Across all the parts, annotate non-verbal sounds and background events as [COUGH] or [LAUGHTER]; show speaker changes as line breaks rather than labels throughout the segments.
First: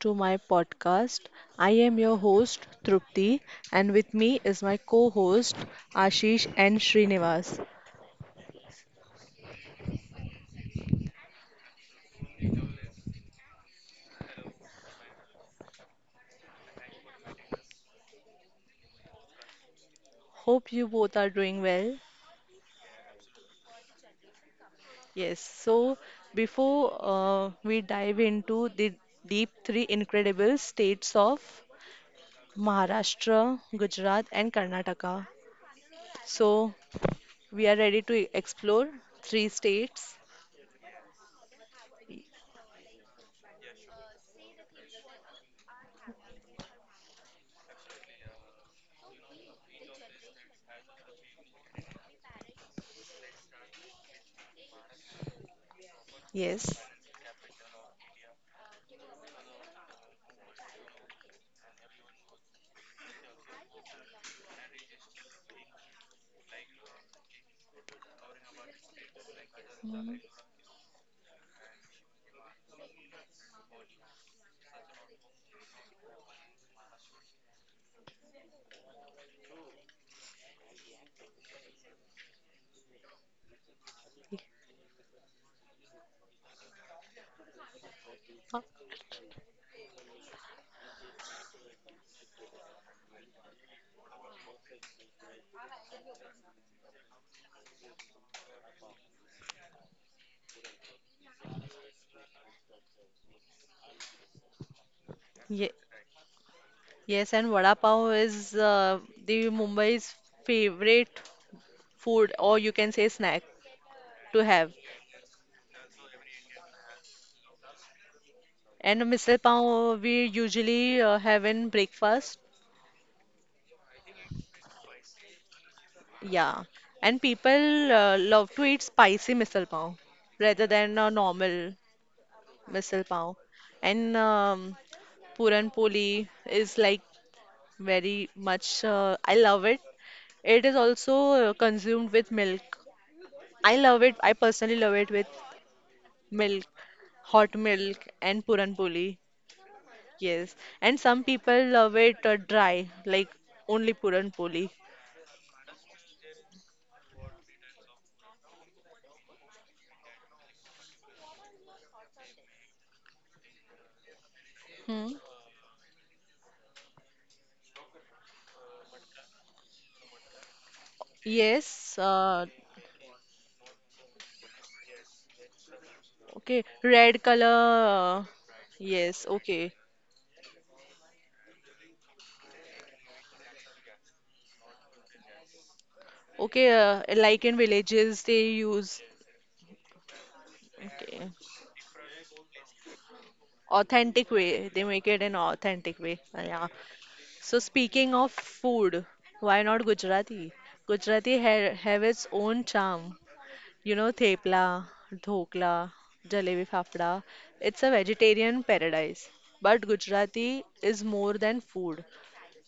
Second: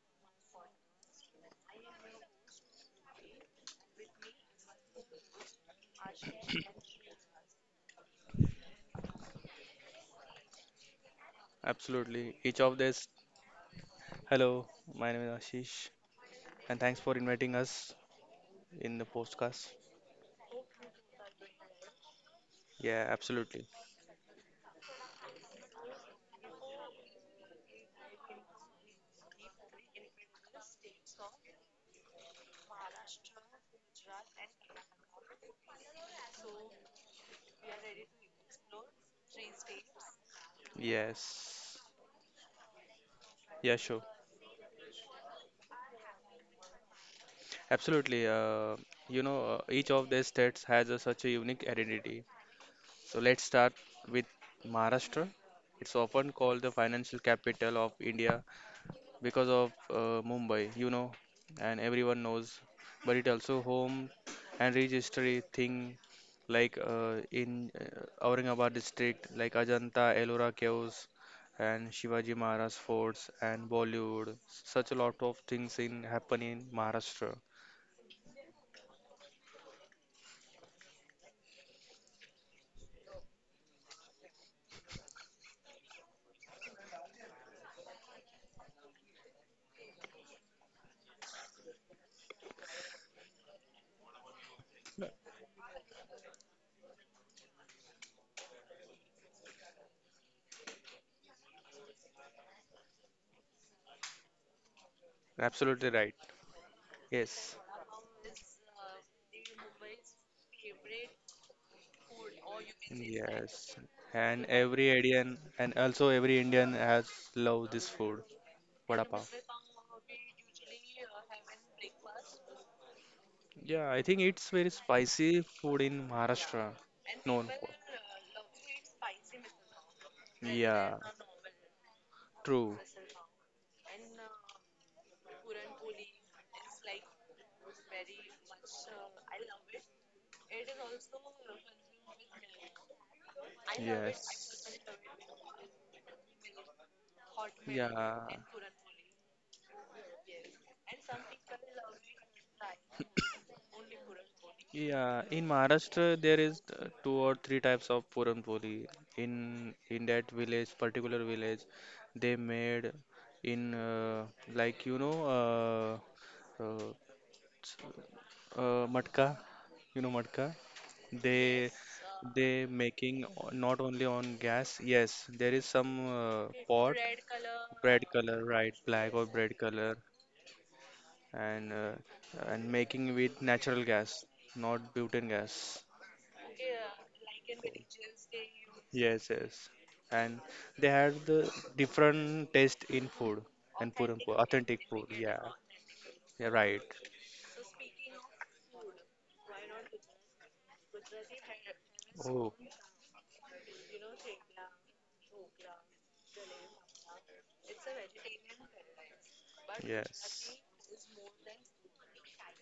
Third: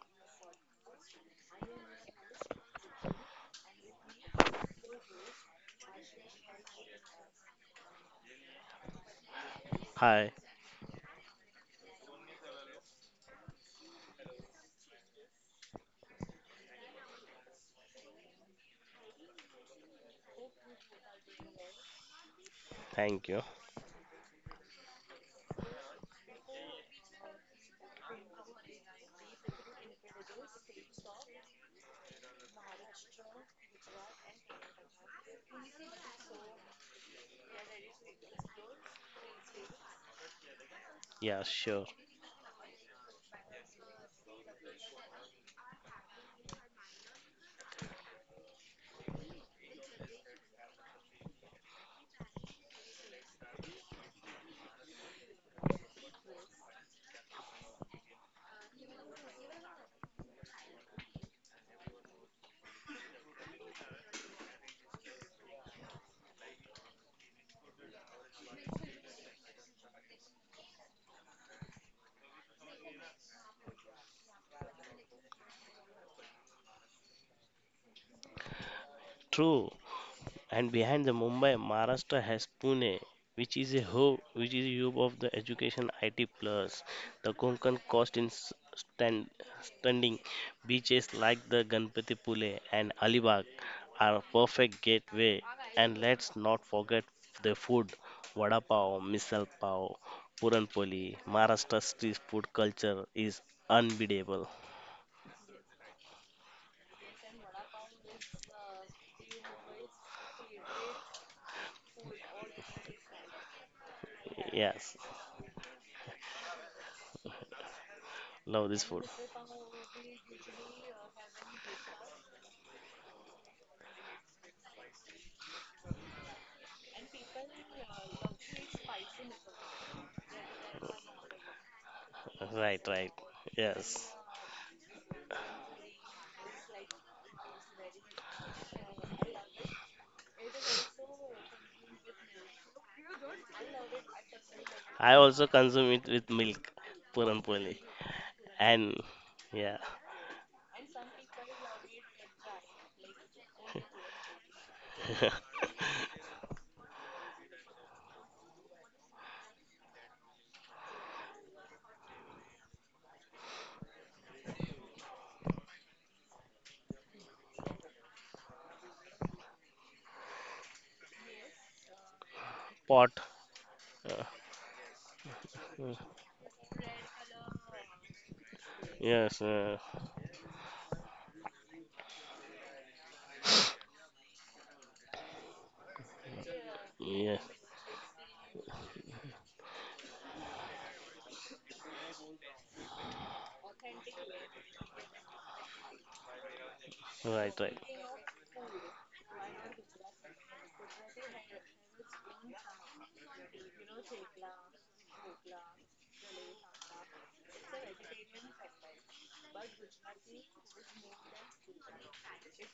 to my podcast. I am your host Trupti, and with me is my co-host Ashish and Srinivas.
Hi,
Absolutely. Each of this. Hello, my name is Ashish, and thanks for inviting us in the podcast.
Hope you both are doing well.
Yeah,
thank you.
absolutely.
Yes, so before we dive into the deep 3 incredible states of Maharashtra, Gujarat and Karnataka. So we are ready to explore 3 states.
Yeah, sure.
Yes. Yeah, sure. Absolutely. Each of these states has such a unique identity. So let's start with Maharashtra. It's often
Yes.
called the financial capital of India because of Mumbai, and everyone knows. But it also home and registry thing like in Aurangabad district, like Ajanta,
Mm.
Ellora caves, and Shivaji Maharaj forts and Bollywood. Such a lot of things in happen in Maharashtra.
True. And behind the Mumbai, Maharashtra has Pune, which is a hub of the education IT plus. The Konkan coast in standing beaches like the Ganpati Pule and Alibag are a perfect gateway. And let's not forget the food, vada pav, misal pav, puran poli. Maharashtra street food culture is unbeatable.
Yeah.
Absolutely right.
Yes, and
Yes.
vada pav is the Mumbai's favorite food, or you can say snack
Yes. And
to
Yes.
every
have.
Indian and also every Indian has love this food.
Love this food.
Vada
And
pav.
misal pav we usually have in breakfast.
Yeah, I think it's very spicy food in
Yeah,
Maharashtra,
and
known for.
people love to eat spicy misal pav rather than
Yeah,
a normal
Right,
true.
right.
misal pav.
Yes.
And Puran poli is like very much. I love it. It is also consumed with milk. I love it. I
Yes.
personally love
I
it with
also consume it with milk,
milk, hot
puranpoli.
milk,
Yeah.
and puran
And
poli.
yeah.
Yes, and some people love it dry, like only puran poli.
Yeah,
[LAUGHS]
in Maharashtra there is two or three types of Puran Poli. In that village, particular village, they made in like
Hmm.
matka, you know matka. They
Yes,
they
uh,
Pot.
making not only
Uh,
on gas. Yes, there is some
okay,
pot,
red
bread color,
color. Uh,
right, black or
yes.
yes,
bread
okay,
color, and and making with natural gas, not butane gas.
okay.
Yeah.
Like in villages, they use
Yes, yes. And they had
okay.
the different taste in food and
Authentic way, they
authentic
make
food.
it in
Yeah,
authentic way.
yeah,
Yeah.
right.
Right,
So
right.
speaking of food, why not Gujarati? Gujarati ha have its
Oh,
own charm. You know, thepla, dhokla, jalebi fafda. It's a vegetarian paradise. But Gujarati
yes.
is more than food.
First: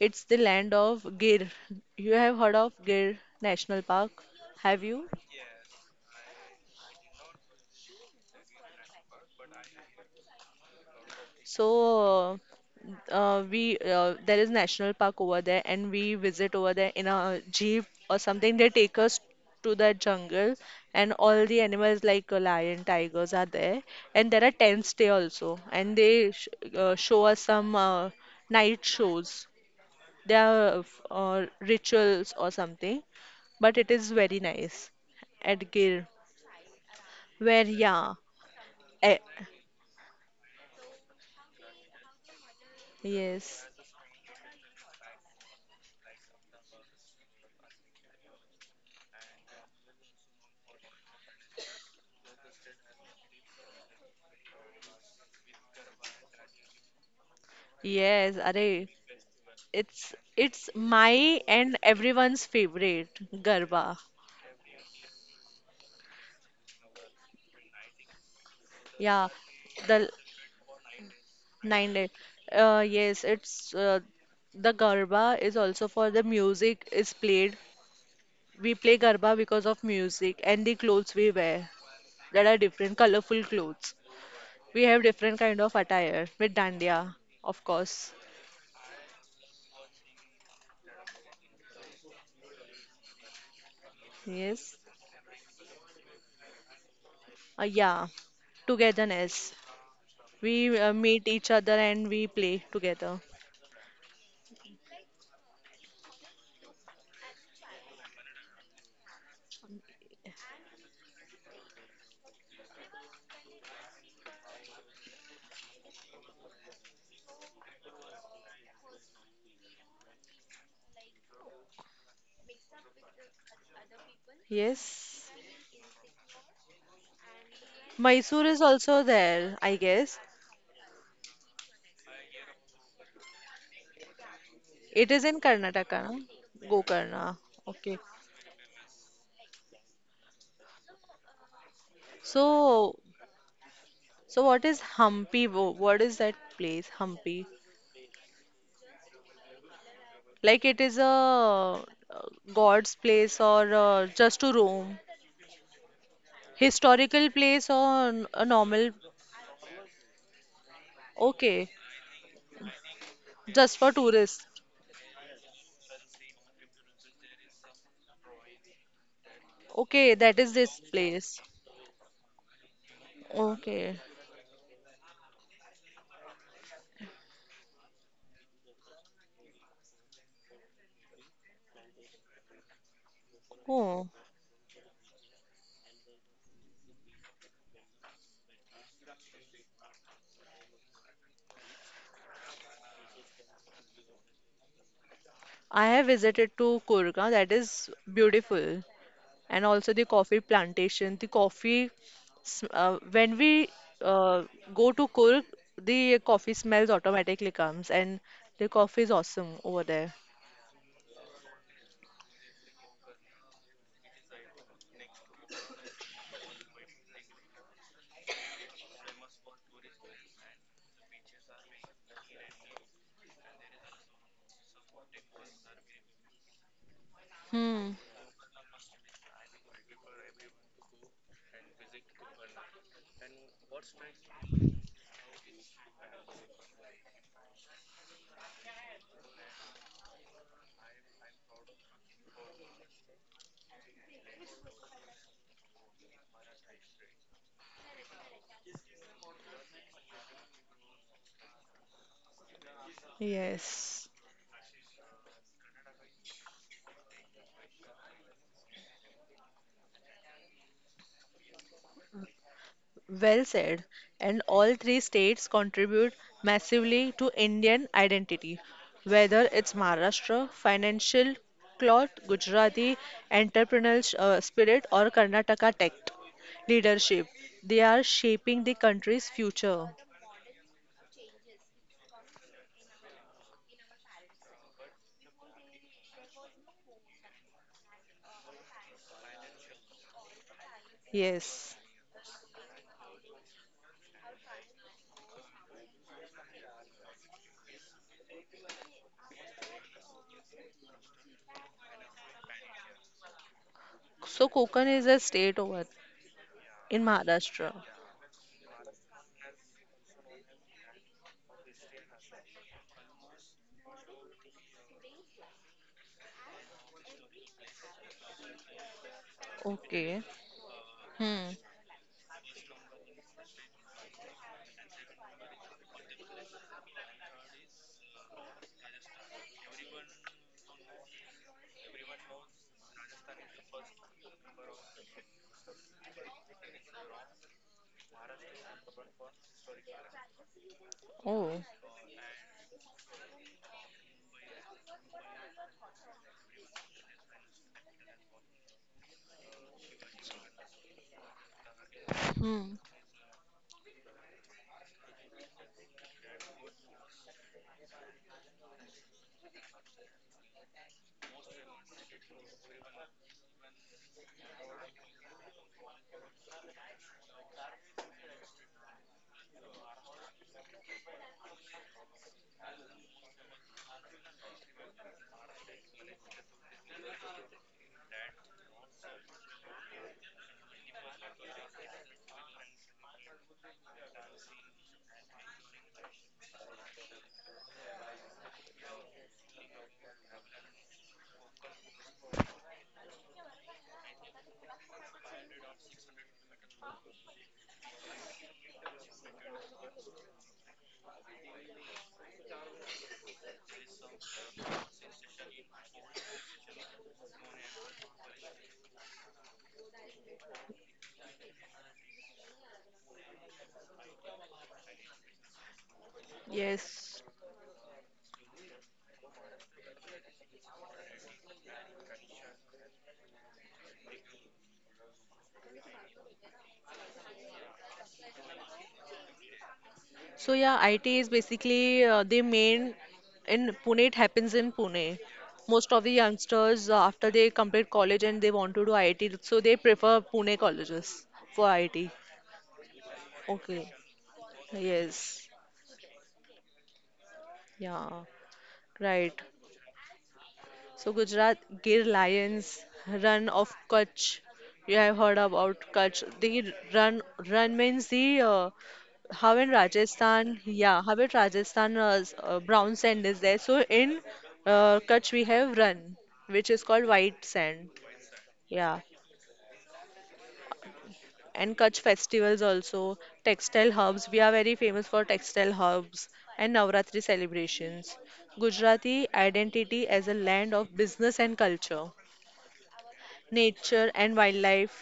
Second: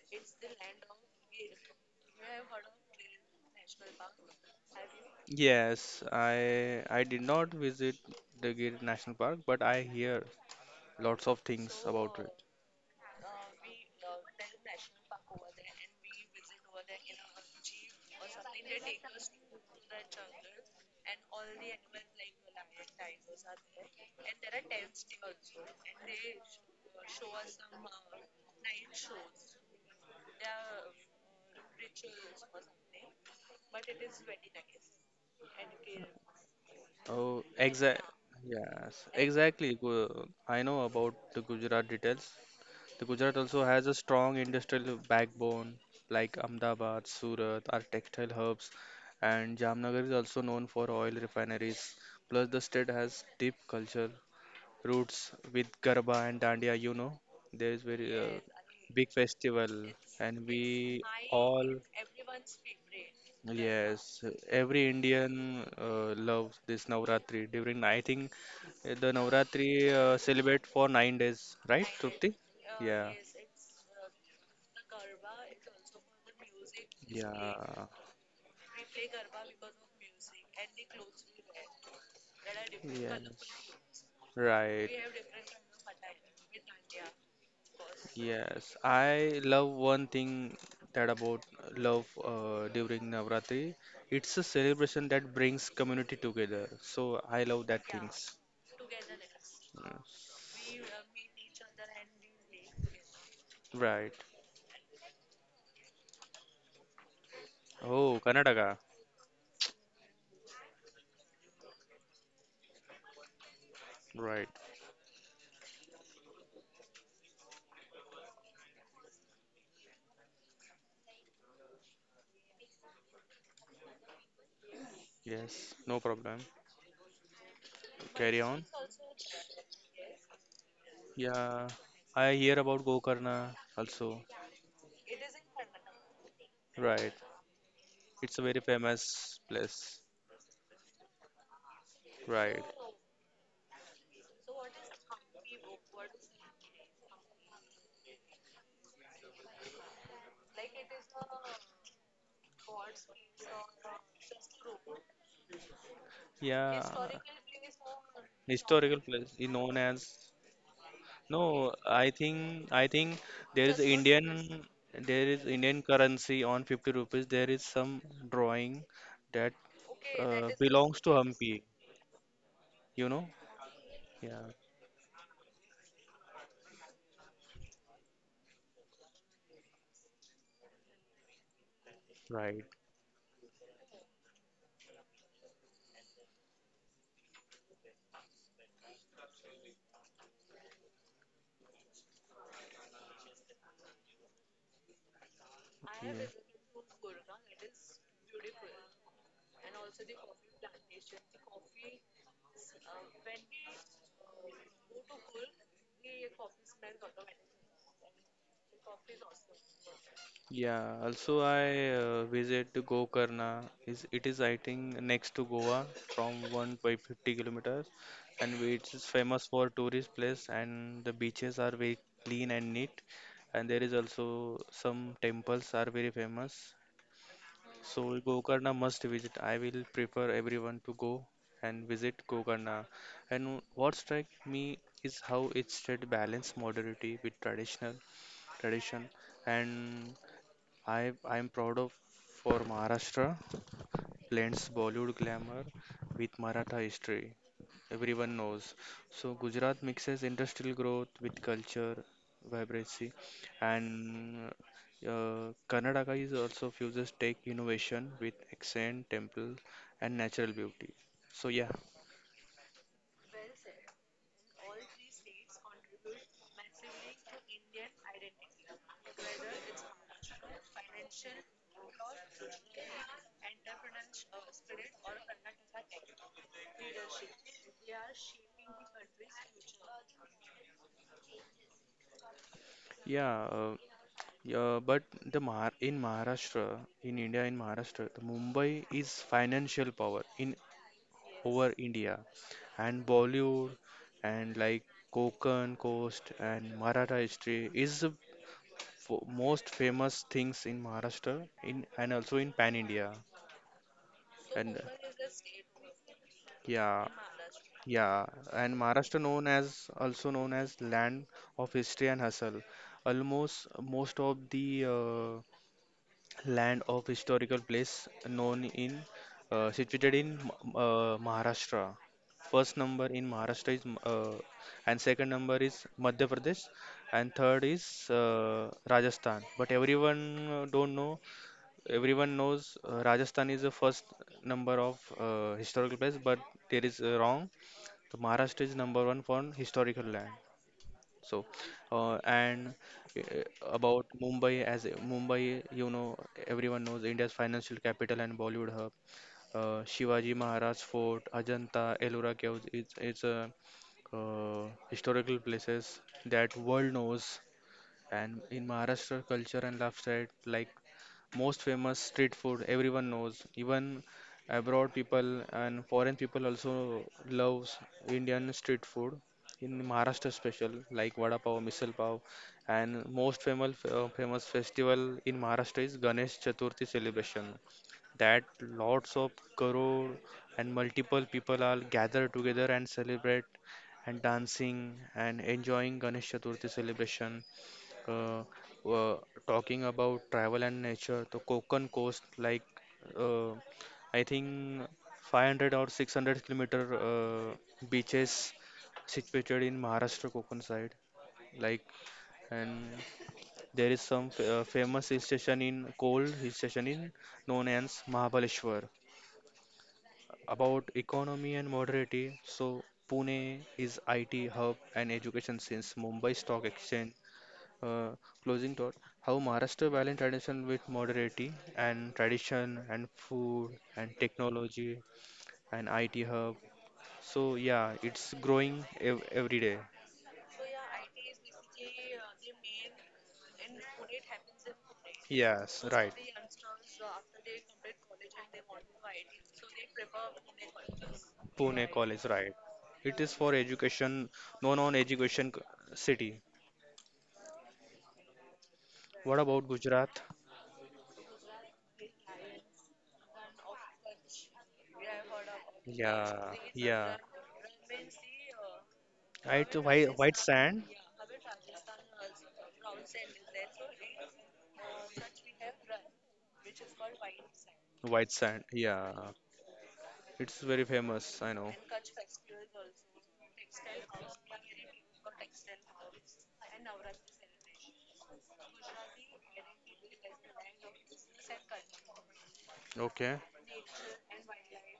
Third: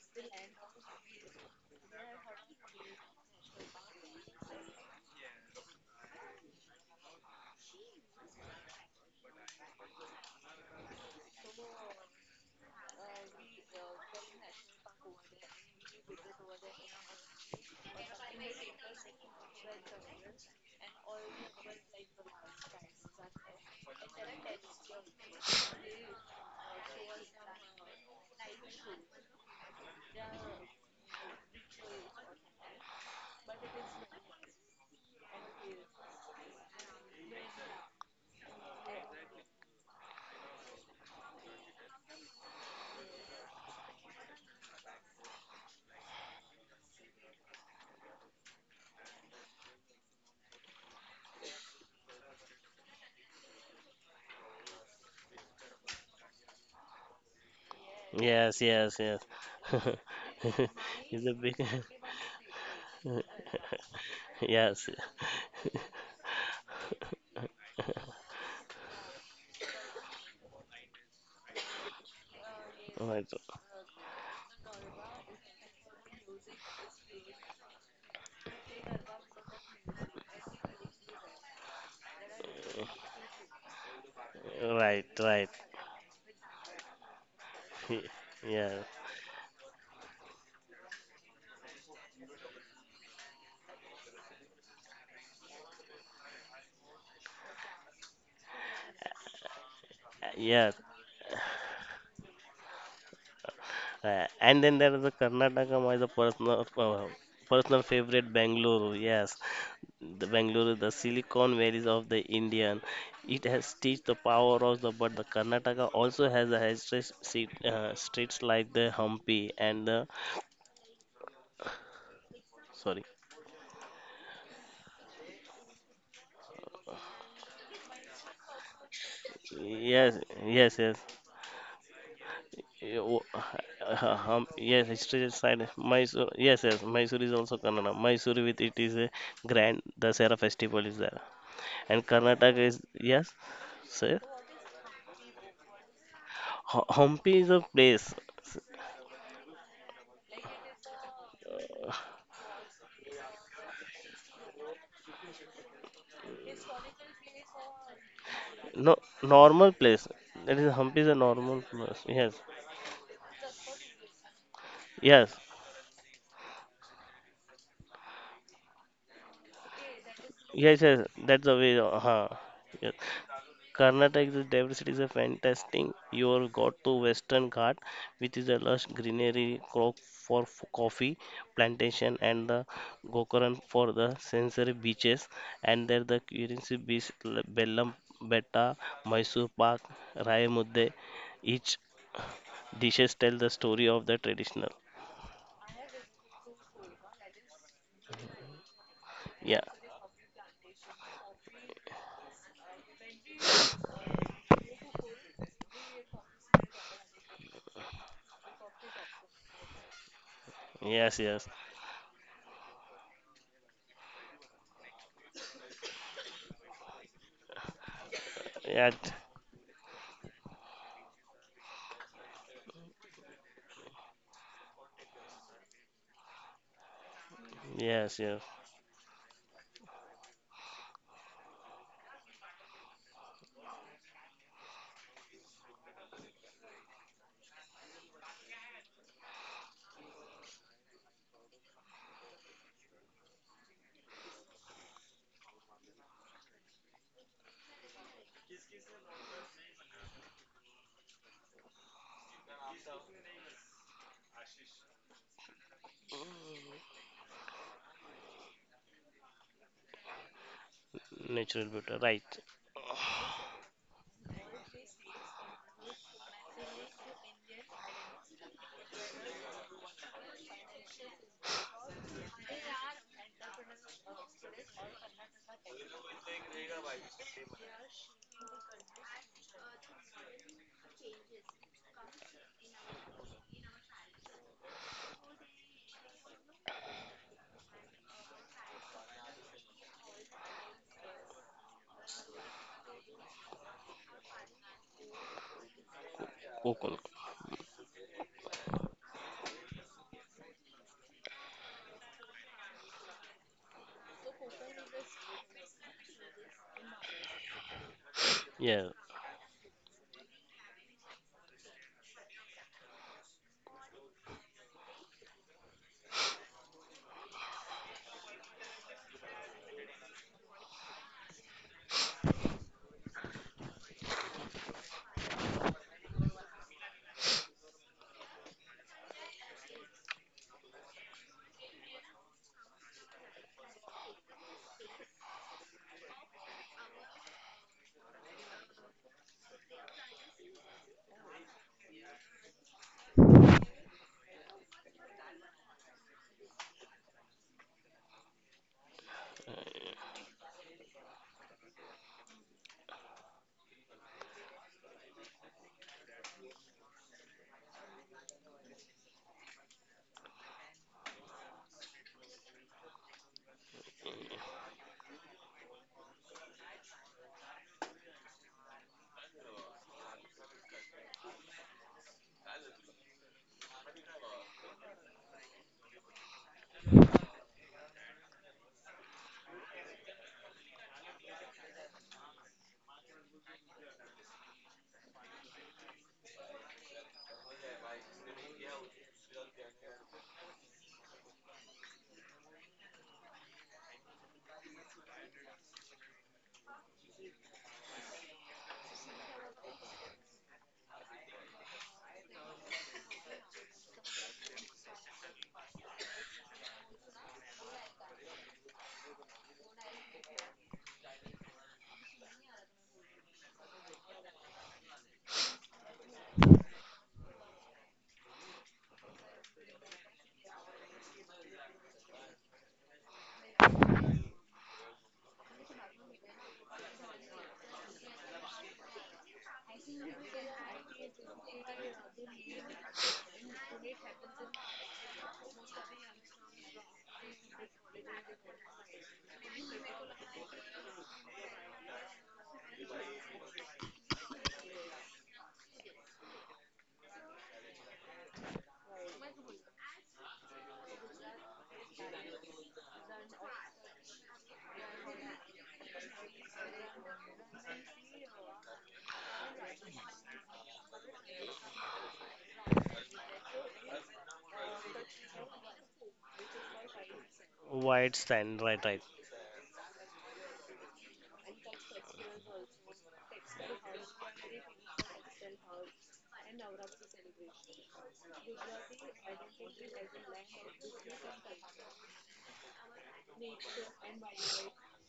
It's the land of Gir. You have heard of Gir National Park? Have you?
Yes, I did not visit the Gir National Park, but I hear lots of things about it.
So we there is national park over there, and we visit over there in a jeep or something. They take us to the jungle, and all the animals like a lion, tigers are there, and there are tents there also, and they sh show us some night shows. There are rituals or something, but it is very nice at Gir,
Oh,
where
exact.
yeah,
Yes,
eh,
exactly. I know about the Gujarat details. The Gujarat also
yes.
has a strong industrial backbone, like Ahmedabad, Surat are textile hubs, and Jamnagar is also known for oil refineries. Plus, the state has deep culture roots with Garba and Dandiya. There is very
Yes,
Yes,
अरे
yes,
big
yes.
festival
[LAUGHS]
It's
and
it's
we
It's a
my
big.
all,
and
[LAUGHS]
everyone's favorite
yes,
Garba.
every
Yes.
Indian loves this Navratri. During, I think the
Yeah,
Navratri
the
celebrate for 9 days, right,
9 day.
Trupti? Yeah,
Right,
Yes, it's The Garba is also for the music is played.
yeah,
We play Garba because of music and the clothes we wear. There are different colorful
yes,
clothes.
right.
We
right,
have
right.
different kind of attire with dandiya, of
[LAUGHS]
course.
Yeah.
Yes, I love one thing that about love during Navratri. It's a
Yes.
celebration that brings community together. So I love that
Yeah,
things.
togetherness.
Yes.
Yes.
We meet each other and we play together.
Right.
And then there is a Karnataka, my the personal personal
Oh,
favorite
Karnataka.
Bangalore. Yes, the Bangalore, is the Silicon Valley of the Indian. It has teach the
Right.
power of the, but the Karnataka also has a history streets like the Hampi and the sorry.
Yes.
Yes. No problem. Carry
Mysore
on.
is also there, I
Yes,
guess.
yes, yes.
Yeah. I hear about
Yeah,
Gokarna also.
Yes,
It is
history
in
side.
Karnataka, no?
Mysore. Yes, yes.
Right.
Mysore is
Gokarna.
also Kannada.
Okay.
It's a
Mysore
very
with it is a
famous
grand.
place.
The Dasera festival is there, and Karnataka
Right.
is,
So,
yes. Sir?
so what is Hampi? What is that place,
Hampi is
Hampi?
a place.
Like it is a
uh,
God's place or just to roam?
Yeah.
Historical place or a
No,
normal?
Historical place is
normal
known
place.
as.
That is Hampi is a normal
No,
Okay,
place.
I
Yes,
think I think there is
just for tourists.
Indian there
yes,
is Indian currency on 50 rupees. There is some drawing that
Okay, that is
yes,
this
yes.
belongs to
That's
place.
the
Hampi,
way. Huh. Yes.
you know?
Okay.
Yeah,
Karnataka's diversity is a fantastic. You have got to Western Ghat, which is a lush greenery crop for coffee plantation, and the
right.
Gokaran for the
Oh,
sensory beaches, and there the Currency Beach, Bellam Betta, Mysore Park, Rayamudde, each dishes tell the story of the traditional.
I
Yeah.
have visited to Kurga. That is beautiful.
Yeah.
And also the coffee plantation. The coffee, sm- uh, when we uh, go to Kurg, the coffee smells automatically comes, and the coffee is awesome over there.
Yeah,
Yes,
also
yes.
I visit to Gokarna. Is it is I think next to Goa from 150 kilometers, and which
Yeah.
is famous for tourist place and the beaches are very clean and neat. And there is also some temples are very famous.
Hmm.
So
Yes, yes.
Gokarna must visit. I will prefer everyone to go and visit Gokarna. And what strike me is how it state balance modernity with tradition and I'm proud of for Maharashtra blends Bollywood glamour with Maratha history. Everyone knows. So Gujarat mixes industrial growth with culture, vibrancy, and
Yes,
Karnataka is also fuses tech innovation with accent, temple, and natural beauty. So
Natural
yeah,
butter, right.
well said. And all three states contribute massively to Indian identity, whether it's Maharashtra, financial cloth, Gujarati entrepreneurial spirit, or Karnataka tech leadership. They are shaping the country's future.
yeah, uh, yeah. But the Mahar in Maharashtra, in India, in Maharashtra, the Mumbai is financial power in over
Yes.
India and Bollywood and like Konkan coast and
Kokon.
Maratha history is the most famous things in Maharashtra in and also in pan India
So
and
Konkan is a state over
yeah,
in Maharashtra.
yeah, and
Yeah.
Maharashtra known as also known as land of history and hustle, almost most of the uh, land of historical place known in
Okay.
situated in
Hmm.
Maharashtra. First number in Maharashtra is and second number is Madhya Pradesh and third is Rajasthan. But everyone don't know. Everyone knows Rajasthan is the first number of historical place, but there is wrong. The Maharashtra is number one for historical land. So,
Oh.
and uh, about Mumbai, Mumbai, everyone knows India's financial capital and Bollywood hub. Shivaji Maharaj Fort, Ajanta, Ellora Caves,
Hmm.
it's a historical places that world knows and in Maharashtra culture and lifestyle like most famous street food everyone knows. Even abroad people and foreign people also loves Indian street food. In Maharashtra special like vada pav, misal pav, and most famous festival in Maharashtra is Ganesh Chaturthi celebration. That lots of crore and multiple people are gathered together and celebrate and dancing and enjoying Ganesh Chaturthi celebration, uh, uh, talking about travel and nature, the Konkan coast, like uh, I think 500 or 600 kilometer beaches situated in Maharashtra Konkan side, like, and there is some famous hill station in cold hill station in known as Mahabaleshwar. About economy and modernity, so Pune is IT hub and education since Mumbai Stock Exchange.
Yes.
uh, Closing thought, how Maharashtra balance tradition with modernity and tradition and food and technology and IT hub. So yeah, it's growing ev every day.
So yeah, IT is basically the main in Pune. It happens in Pune.
Yes,
Most of the
right.
youngsters after they complete college and they want to do IT, so they prefer Pune colleges for
Pune
IT.
College, right? It is for
Okay.
education, no
Yes.
non-education city.
Yeah.
What
Right.
about Gujarat?
So Gujarat Gir Lions run of Kutch. You have heard about Kutch.
Yeah,
The
yeah.
run run means the how
Right?
in
White, white
Rajasthan,
sand,
yeah, how in Rajasthan brown sand is there. So in Kutch we have run, which is called white sand.
White
white
stand,
sand.
right, right.
Yeah,
Yeah, it's very famous. I know.
and Kutch festivals also, textile hubs. We are very famous for textile hubs and Navratri celebrations. Gujarati identity as a land of business and culture.
Okay.
Nature and wildlife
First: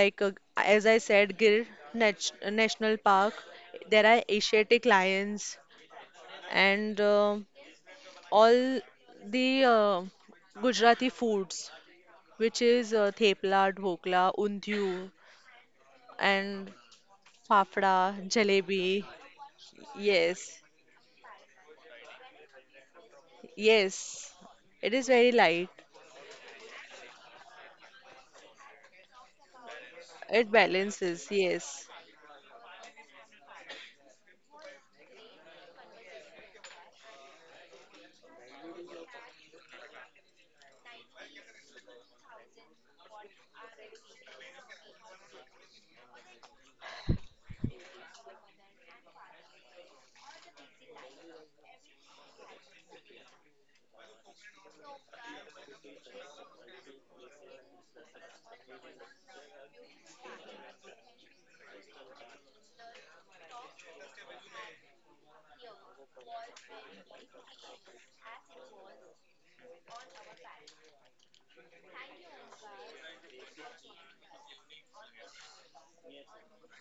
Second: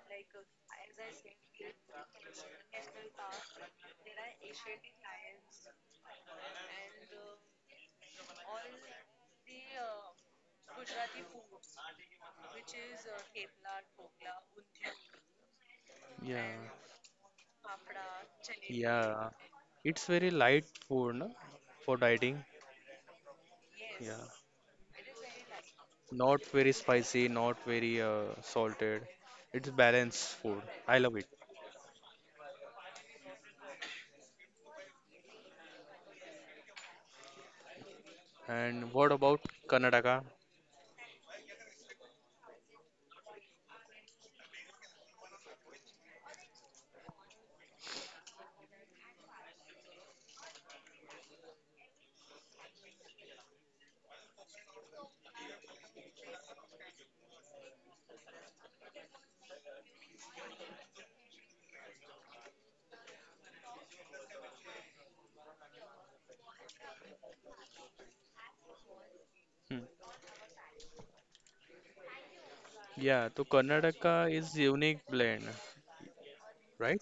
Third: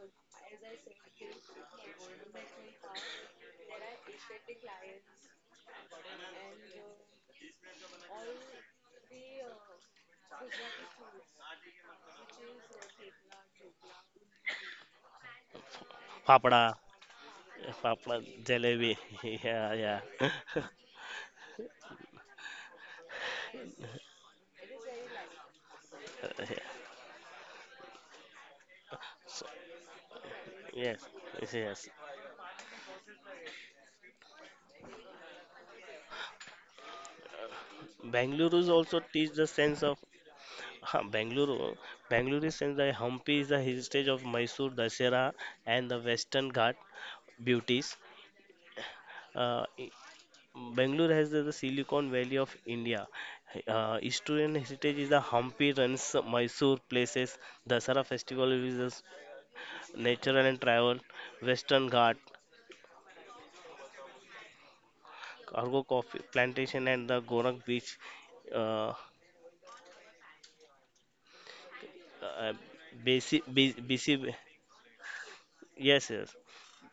like as I said Gir national park, there are asiatic lions and all the gujarati foods, which is thepla, dhokla, undhiyu
Yeah.
Papada.
and fafda,
Papada, jalebi. [LAUGHS]
jalebi.
Yeah.
Yeah, yeah.
It's very
Yes,
[LAUGHS]
light food, no? For dieting. Yeah.
yes, it is very light.
Not
Yeah.
very spicy, not very salted.
So,
It's balanced food.
It
I
yes,
love it.
balances,
yes, yes.
yes,
Bangalore is
And what
also
about
teach the sense of.
Karnataka?
[LAUGHS] Bangalore. Bangalore is sense that Hampi is the heritage of Mysore, Dasera, and the Western Ghat beauties. Uh, Bangalore has the Silicon Valley of India. Historian heritage is the Hampi runs Mysore places, Dasara festival is the natural and travel, Western Ghat, cargo coffee plantation and the Gorak beach. Uh,
Hmm.
uh,
Yeah, so
BC, BC,
Karnataka is unique blend,
yes, yes,
right?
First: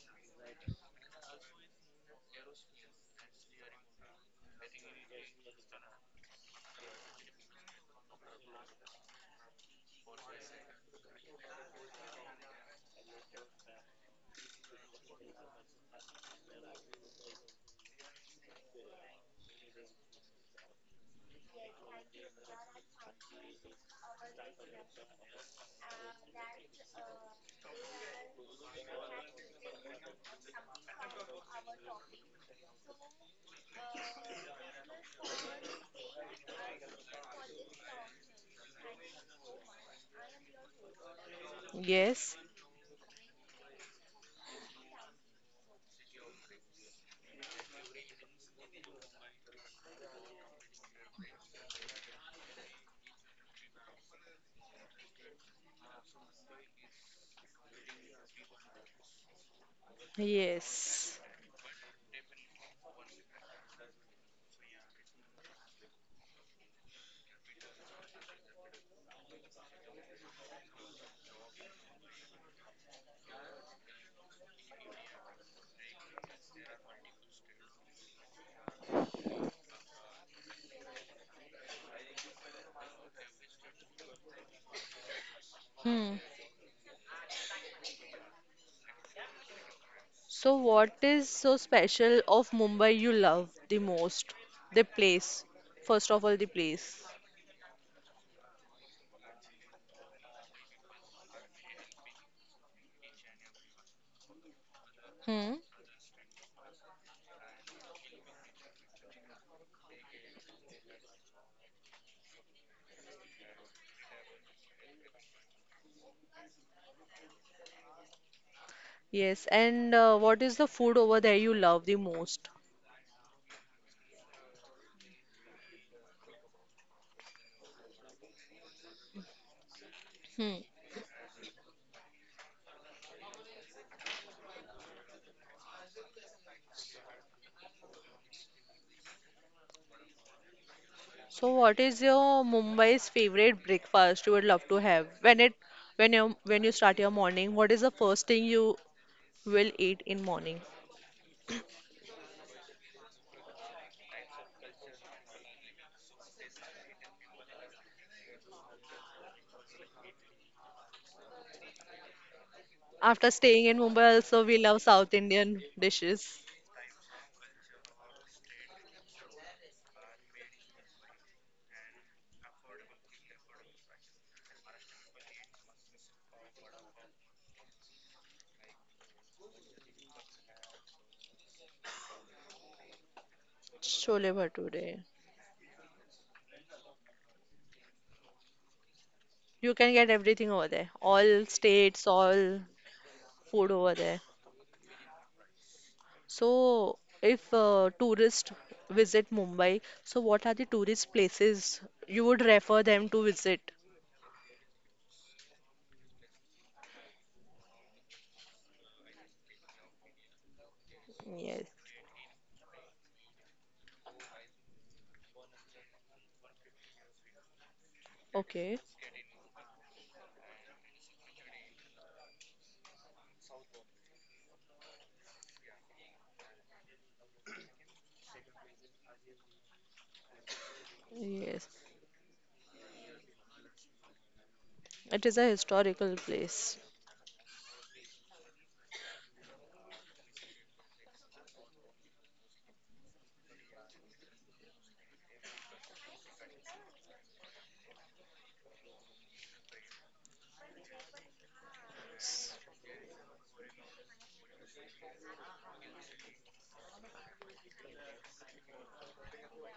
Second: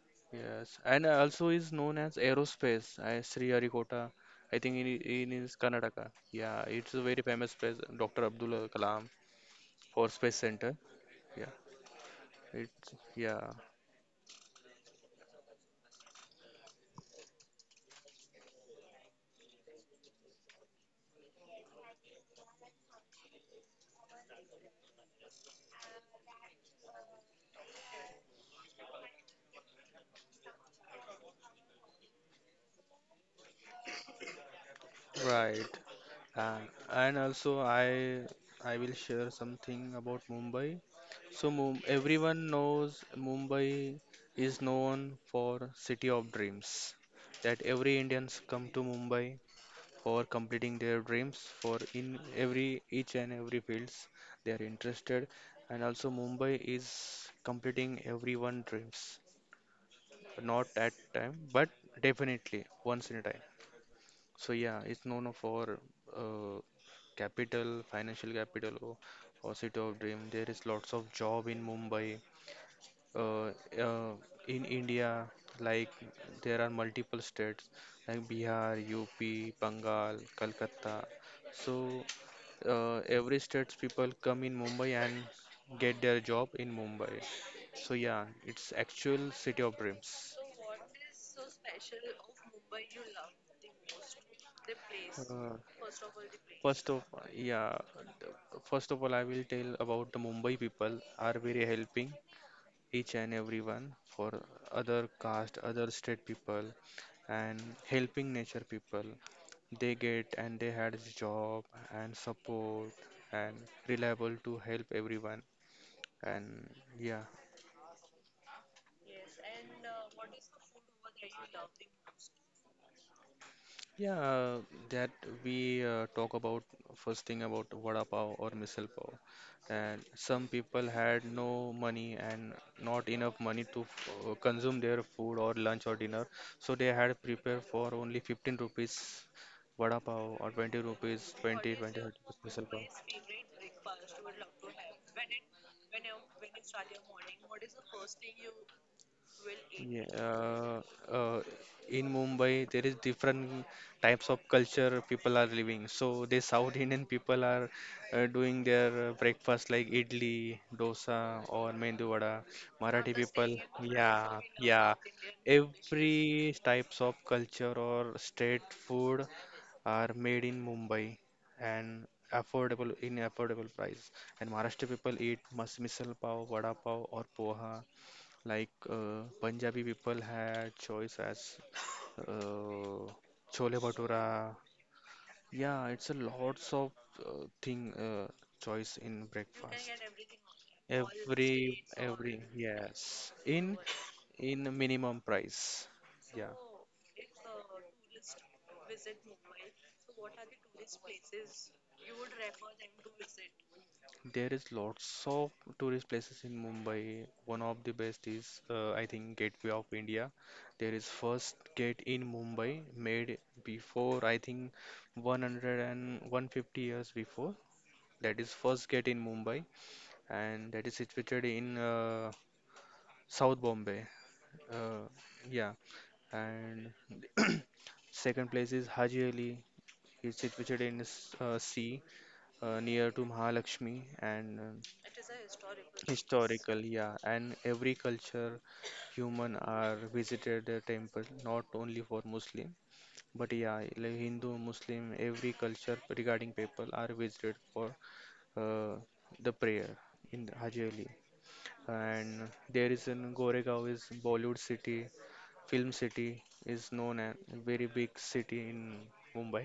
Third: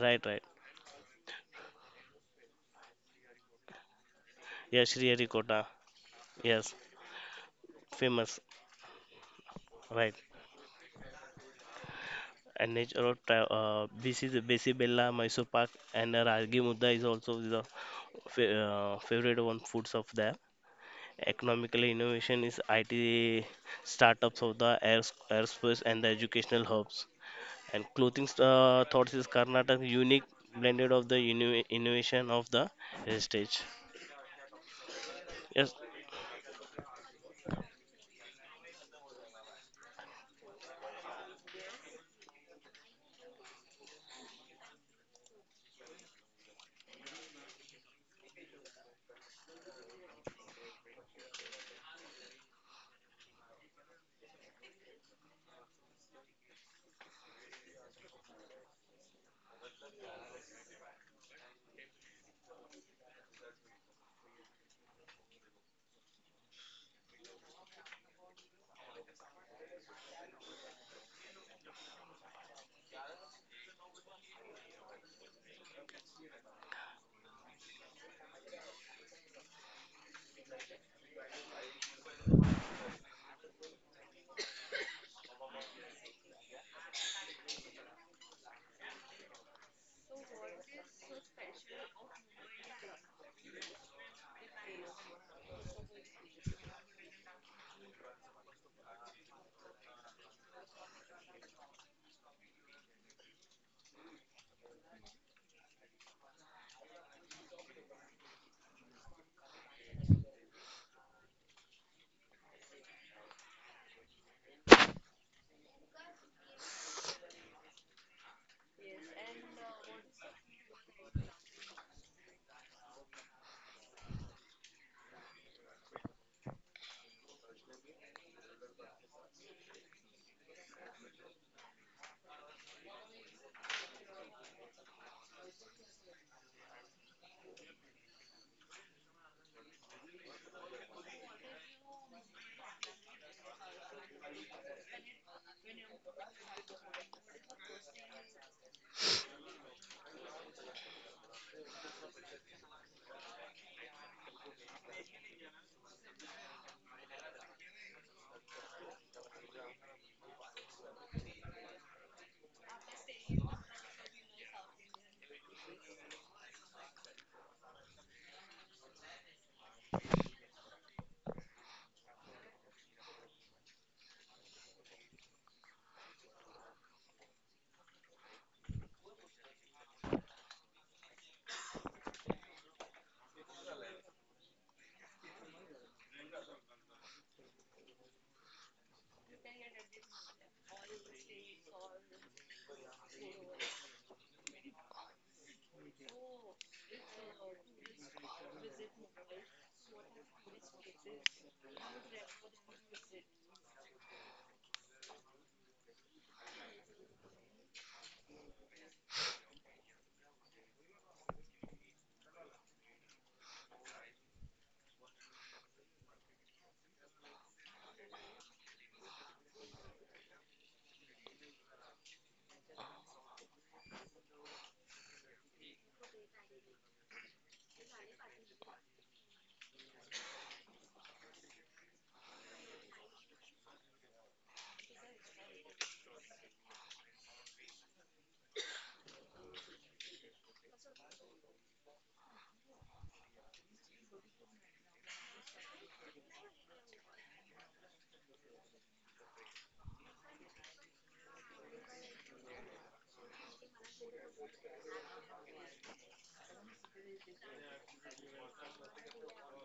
right, right.
Yes, and also is known as aerospace, as Sri Harikota. I think in
Yes, Sri
in is
Harikota,
Karnataka. Yeah,
yes,
it's a very famous place, Dr.
famous,
Abdul Kalam for
right.
Space Center. Yeah,
And
it's
nature of
yeah,
BC, the BC Bella, Mysore Park, and Rajgi Mudda is also the fa- favorite one foods of them. Economically, innovation is IT startups of the airspace and the educational hubs. And clothing, thoughts is Karnataka unique blended of the innovation of the heritage.
right.
Yes.
And and also I will share something about Mumbai. So Mum
yes,
everyone knows Mumbai is known for City of Dreams. That every Indians come to Mumbai for completing their dreams for in every each and every fields they are interested, and also Mumbai is completing everyone dreams, not at
yes.
time but definitely once in a time. So yeah, it's known for uh, capital financial capital, or city of dream. There is lots of job in Mumbai uh, uh, in India, like there are multiple states like Bihar, UP, Bengal, Calcutta. So every state's people come in Mumbai and get
Hmm.
their job in Mumbai. So yeah, it's actual city of dreams. So,
So, what is so special of Mumbai you love the most? The place.
Uh,
First of all, the
First
place.
of yeah, first of all, I will tell about the Mumbai people are very helping each and everyone for other caste,
Hmm.
other state people, and helping nature people. They get and they had this job and support and reliable to help everyone. And yeah,
Yes. And what is the food over there you love the most?
yeah, that we talk about first thing about vada pav or misal pav. And some
Hmm.
people had no money and not enough money to consume their food or lunch or dinner. So they had prepared for only 15 rupees vada pav or 20 rupees,
So, what
20,
is
20
your
rupees misal
Mumbai's
pav.
favorite breakfast you would love to have? When it when you start your morning, what is the first thing you will eat
Yeah,
in morning?
uh, in Mumbai there is different types of culture people are living. So the South Indian people are doing their breakfast like idli, dosa, or mendu vada. Marathi
After
people,
staying in Mumbai, also
yeah,
we love
yeah.
South Indian dishes.
Every types of culture or state food are made in Mumbai and affordable in affordable price. And Maharashtra people eat mas misal pav, vada pav, or poha. Like Punjabi people had choice as uh, chole
Chole
bhatura.
bhature.
Yeah, it's a lots of thing choice in
You
breakfast.
can get everything over there. All
Every
states,
every
all
yes,
food
in
over there.
in minimum price. Yeah.
So, if tourists visit Mumbai, so what are the tourist places you would refer them to visit?
There is lots of tourist places in Mumbai. One of the best is, I think, Gateway of India. There is
Yes.
first gate in Mumbai made before, I think, 100 and 150 years before. That is
Okay.
first gate in Mumbai, and that is situated in South Bombay. Uh, yeah, and [CLEARS THROAT] second place is Haji Ali. It's situated in
Yes.
sea near to Mahalakshmi and
It is a historical place.
historical, yeah, and every culture human are visited the temple not only for Muslim but yeah, like Hindu, Muslim, every culture regarding people are visited for uh, the prayer in the Haji Ali.
S-
And there is in Goregaon is Bollywood city, film city is known as very big city in Mumbai.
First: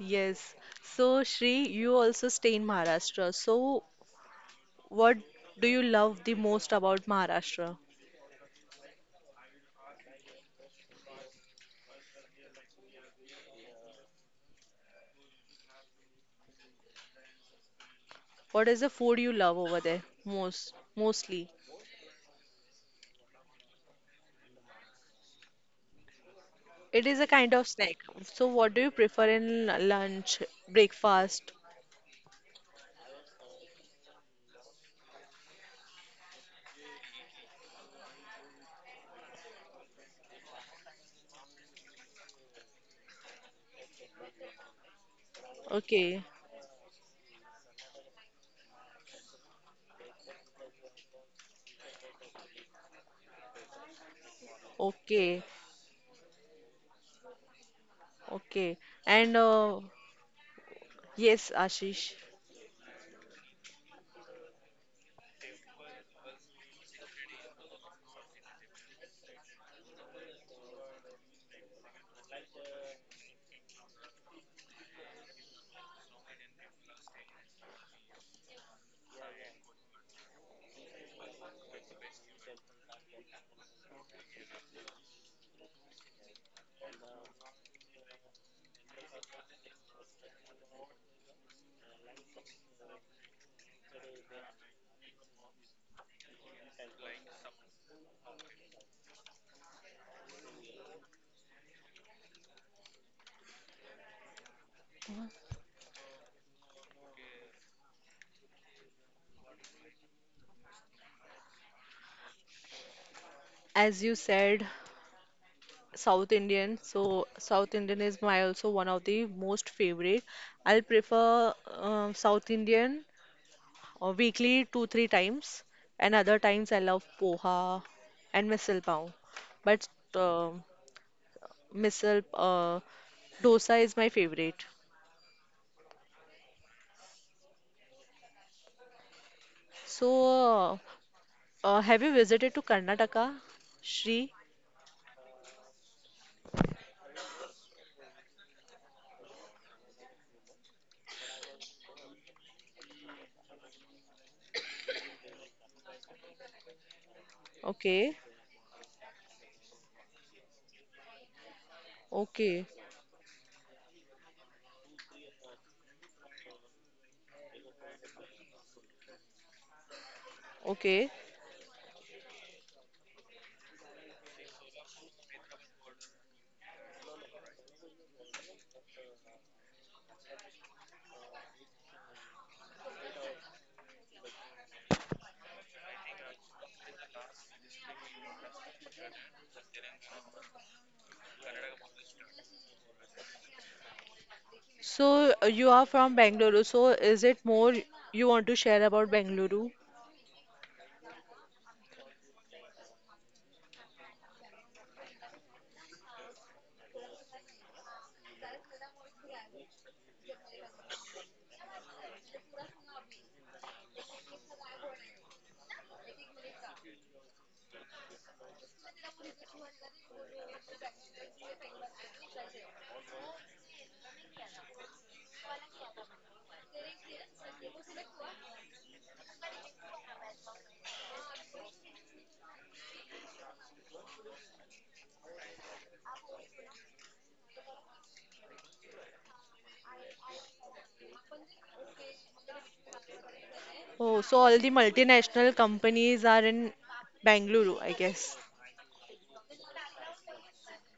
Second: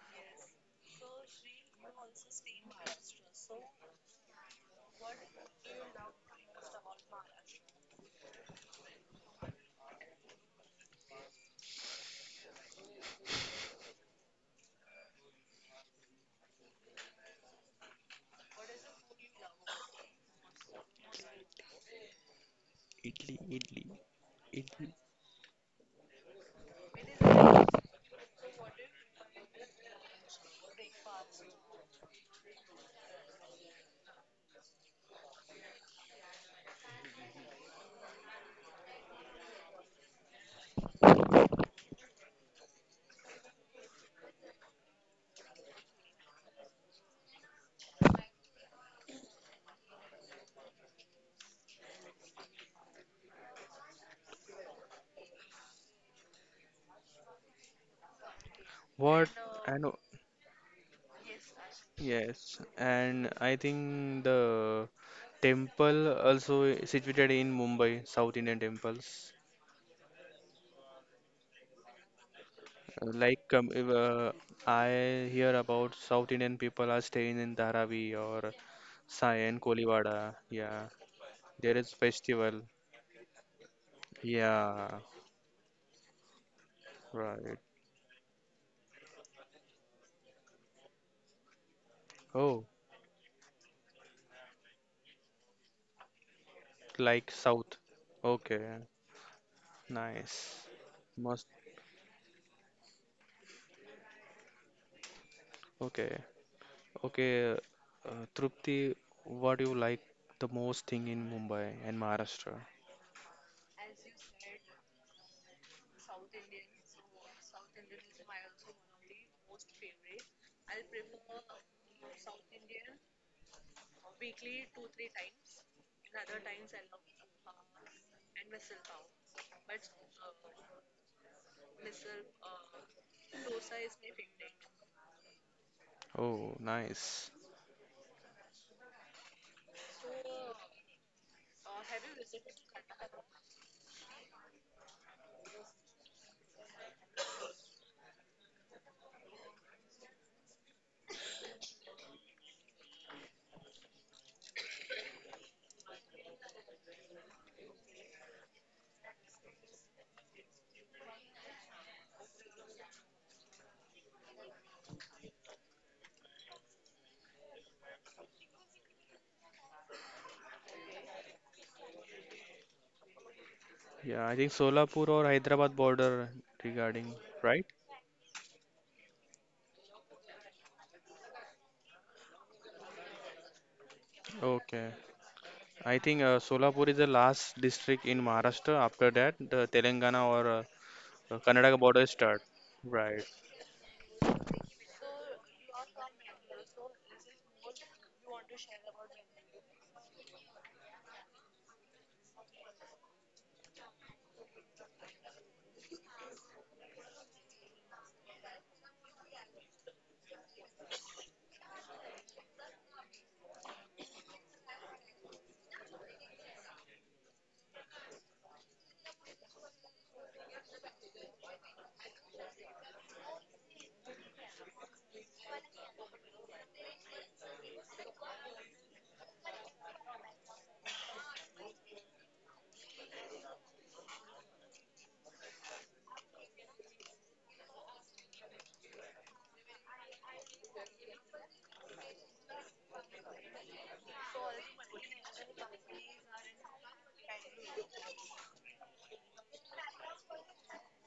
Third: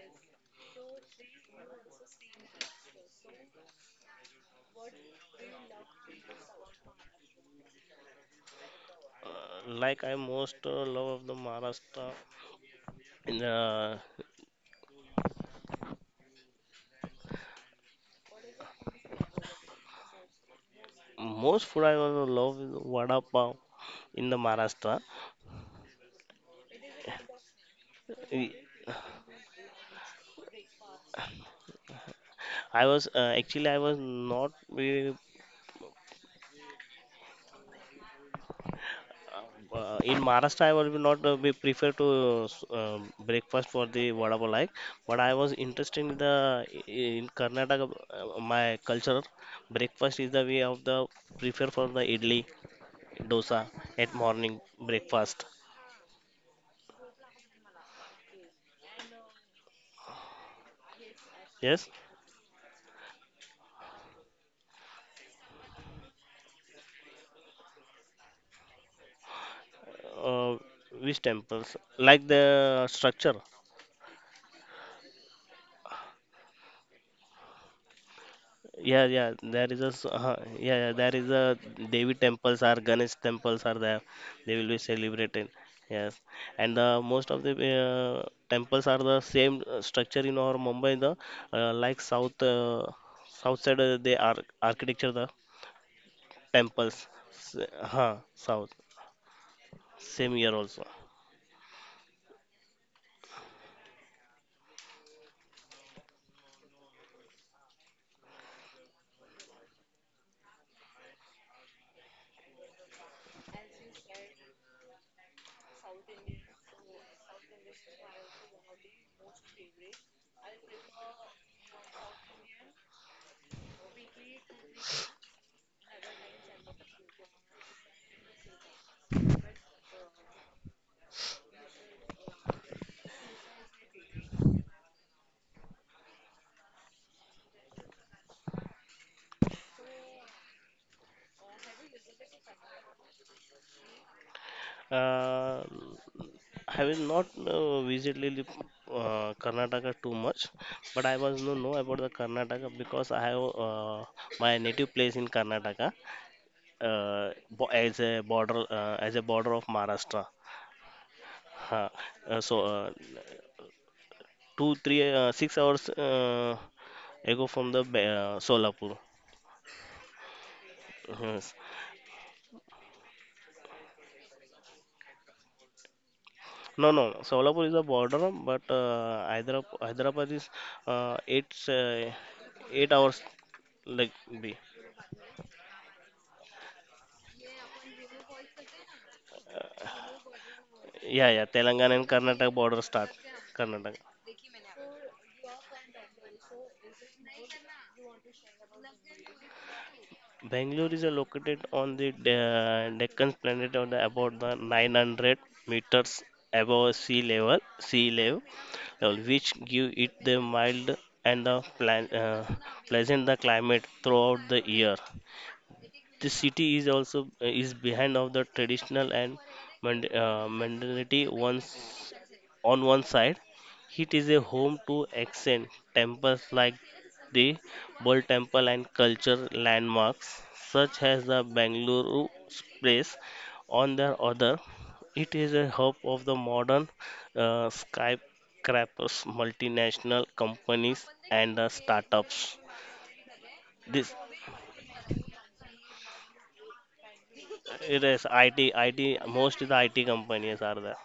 Yes. So, Shri, you also stay in Maharashtra. So, what do you love the most about Maharashtra?
uh, like I most, love of the Maharashtra. In the
What is the food you love over there most, mostly?
most food I also love is vada
Italy,
pav
Italy,
in the
Italy.
Maharashtra.
It is a kind of snack. So, what do you prefer in lunch, breakfast?
I was, actually I was not very, in Maharashtra, I will not, be prefer to, breakfast for the vada pav like, but I was interested in
Okay,
the in Karnataka. My culture breakfast is the way of the prefer for the idli, dosa at morning breakfast.
okay, okay.
What?
And
And
yes,
Yes,
Ashish,
yes, and I think the temple also situated in Mumbai, South Indian temples.
uh, which temples like the structure?
Like, if, I hear about South Indian people are staying in Dharavi or
Yeah, yeah,
Sai
there
and
is a
Kolivada.
yeah, yeah,
Yeah,
there is a
there is
Devi temples
festival.
are Ganesh temples are there. They will be
Yeah,
celebrated. Yes, and the most of the,
right.
temples are the same, structure in our Mumbai. The, like south
Oh,
uh, south side, they are architecture the temples.
like South.
South
Okay,
same year
nice.
also.
Must. Okay. Okay, Trupti, what do you like the most thing in Mumbai and Maharashtra?
as you said, South Indian. So South Indian is my also one of the most favorite. I'll prefer South Indian weekly 2 3 times, and other times I love poha and misal pav. But uh, misal dosa is my favorite.
Oh, nice.
So uh, have you visited to Karnataka, Shri?
Uh, I will not, visit Karnataka too much, but I was no know about the Karnataka because I have, my native place in Karnataka, as a
Okay.
border uh, as a border of Maharashtra. Huh. So
Okay.
two three, 6 hours ago from the Solapur.
Okay.
Yes.
Yeah, I think Solapur or Hyderabad border
No,
regarding,
no,
right?
Solapur is a border, but Hyderabad is, uh, eight uh, eight hours like be.
Okay. I think Solapur is the last district in Maharashtra. After that, the Telangana or
Yeah, yeah,
Karnataka border
Telangana and
start.
Karnataka border start.
Right.
Karnataka.
So you are from Bangalore. So is it more you want to share about Bangalore?
Bangalore is located on the Deccan Plateau, about the 900 meters above sea level, which give it the mild and the pleasant the climate throughout the year. The city is also, is behind of the traditional and mentality once. On one side, it is a home to ancient temples like the Bull Temple and culture landmarks such as the Bangalore Place. On the other, it is a hub of the modern, skyscrapers, multinational companies, and the startups. This
Oh, so all the multinational companies are in Bangalore, I
it is
guess.
IT, IT, most of the IT companies are there.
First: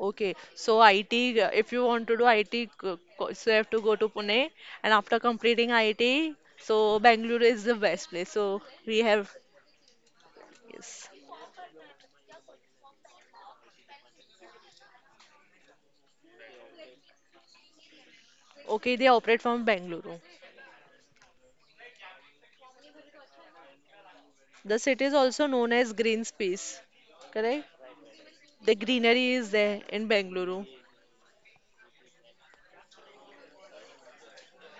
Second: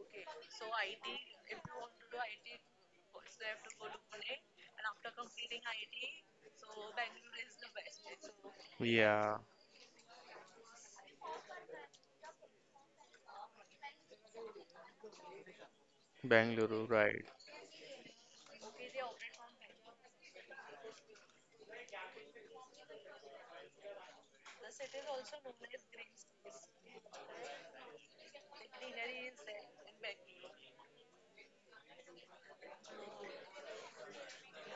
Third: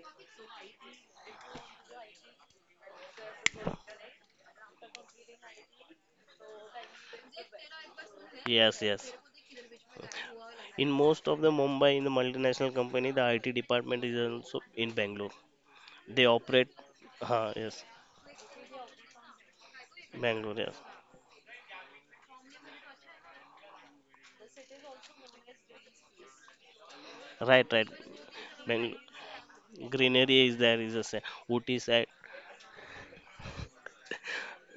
Okay. So IT, if you want to do IT, so you have to go to Pune, and after completing IT, so Bangalore is the best place. So
Yes,
we
yes.
have,
Yeah.
In
yes.
most of the Mumbai, in the multinational company, the IT department is also in Bangalore. They operate,
Bangalore, right.
yes,
Okay, they operate from Bangalore.
Bangalore, yes.
The city is also known as Green Space, correct?
Right, right.
The
Bangalore.
greenery is there in
Green area is
Bangalore.
there, is a Ooty side,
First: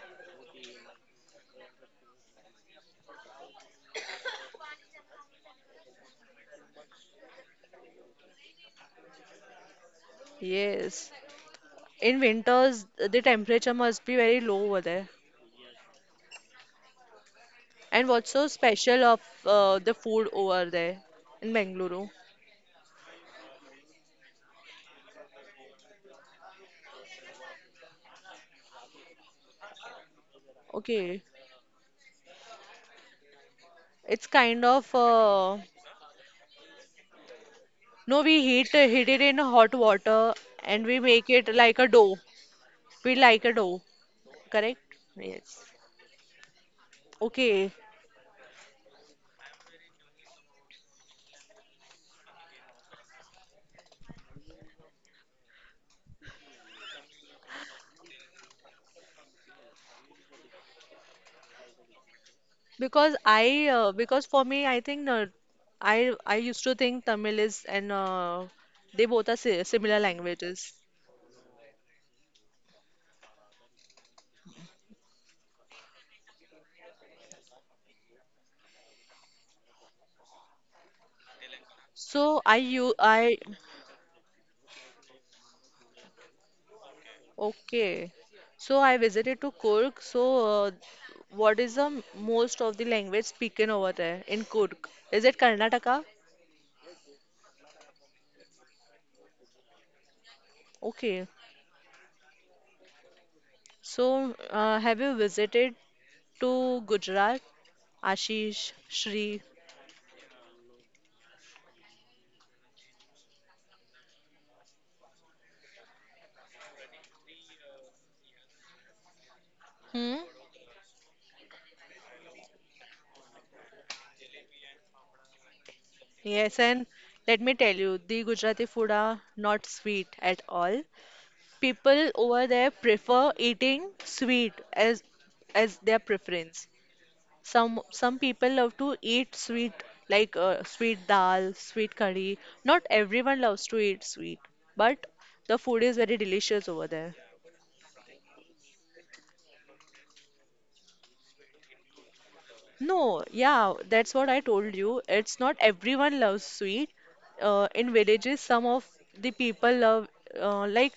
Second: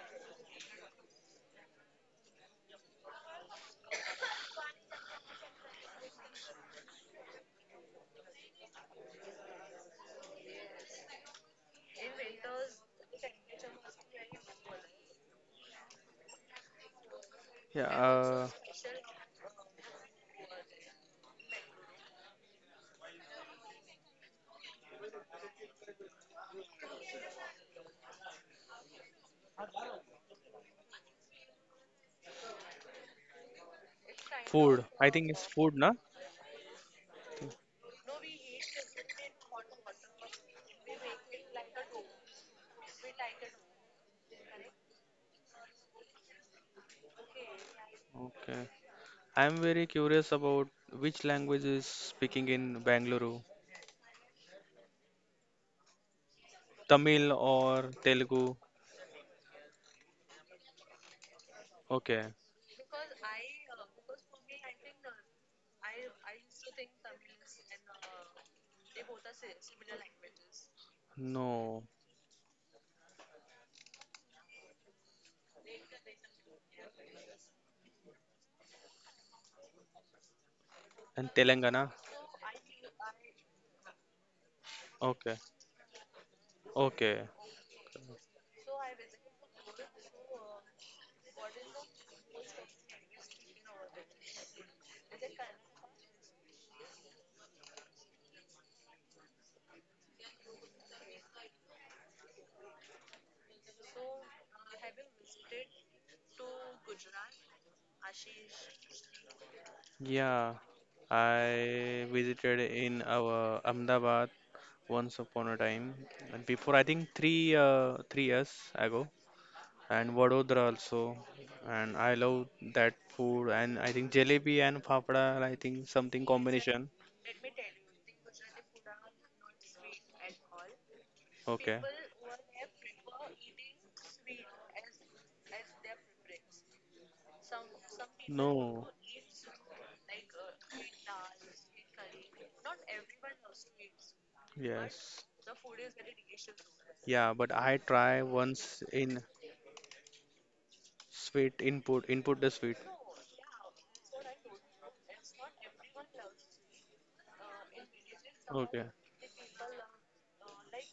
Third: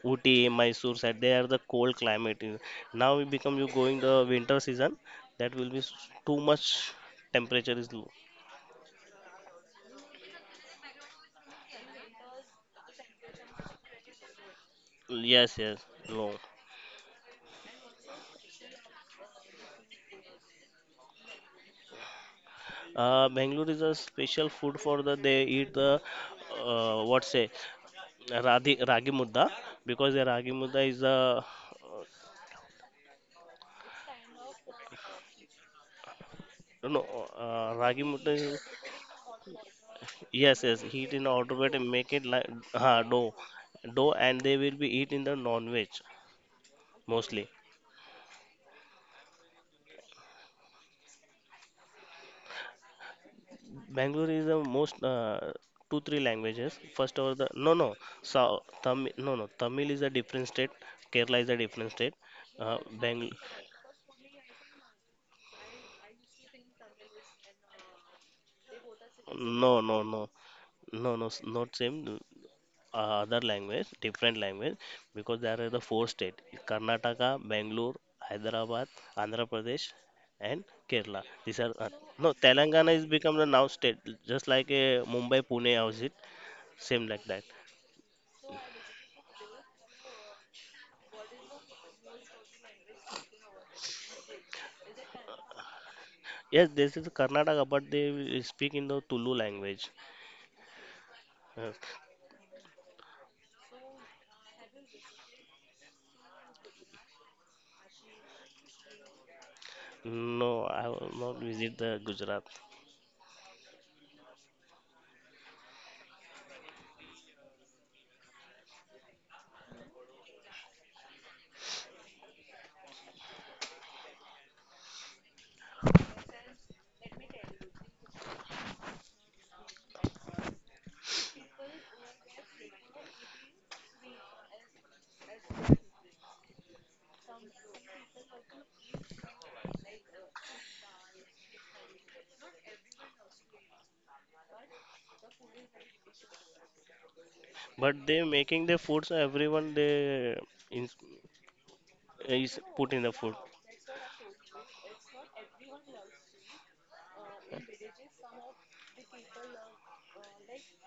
Ooty, Mysore side. They are the cold climate. Now we become you going the winter season. That will be too much temperature is low.
Yes. In winters, the temperature must be very low over there.
Yes, yes, low.
Yeah.
And what's so special of the food over there in Bengaluru?
Bangalore is a special food for the they eat the, what say Radhi, ragi mudda because the ragi mudda is
Okay,
a,
it's kind
Food.
of
I think it's food, na?
no ragi
no,
mudda
we
is,
heat it in hot water
yes, yes,
and we
heat in
make it
autobate
like a
and make
dough.
it like, uh,
We
dough
like a dough,
dough and they will
correct?
be eat in the
Yes.
non-veg mostly.
Okay,
Okay. I'm very curious about which language is speaking in Bangalore.
Bangalore is the most, two three languages first over
Tamil
the, no, no.
or
So
Telugu?
Tamil, no, no, Tamil is a different state. Kerala is a different state.
Okay.
because
Bangalore.
I because for me, I think I used to think Tamil is and they both are si
No,
similar
no. No,
languages.
no, no. Not
No.
same. Other language, different language, because there are the four states: Karnataka, Bangalore, Hyderabad, Andhra Pradesh, and Kerala.
And
These are,
Telangana?
no,
So I you
Telangana is
I
become the now state, just like a
Okay.
Mumbai, Pune house it, same
Okay.
like that.
Okay. So I visited to Kurg. So what is the most of the language spoken over there in Kurg? Is it Karnataka?
Yes, this is Karnataka, but they speak in the Tulu language.
Okay.
Uh,
So have you visited to Gujarat, Ashish, Shri?
no,
Yeah.
I will not visit the
I
Gujarat.
visited in our Ahmedabad once upon a time. And before I think three years ago.
Hmm?
And Vadodara also. And I love that food. And I think jalebi and fafda, I think something
Yes, and
combination.
let me tell you, the Gujarati food are not sweet at all.
Okay.
People over there prefer eating sweet as their preference. Some people love to
No.
eat sweet like sweet dal, sweet curry. Not everyone loves to eat sweet, but
Yes.
the food is very delicious over there.
Yeah, but I
But
try
they making
once
the foods.
in
Everyone they is,
sweet input the
is
sweet.
put in the
No,
food.
yeah, that's what I told you. It's not everyone loves sweet. In villages, some of
Okay.
the people love uh, like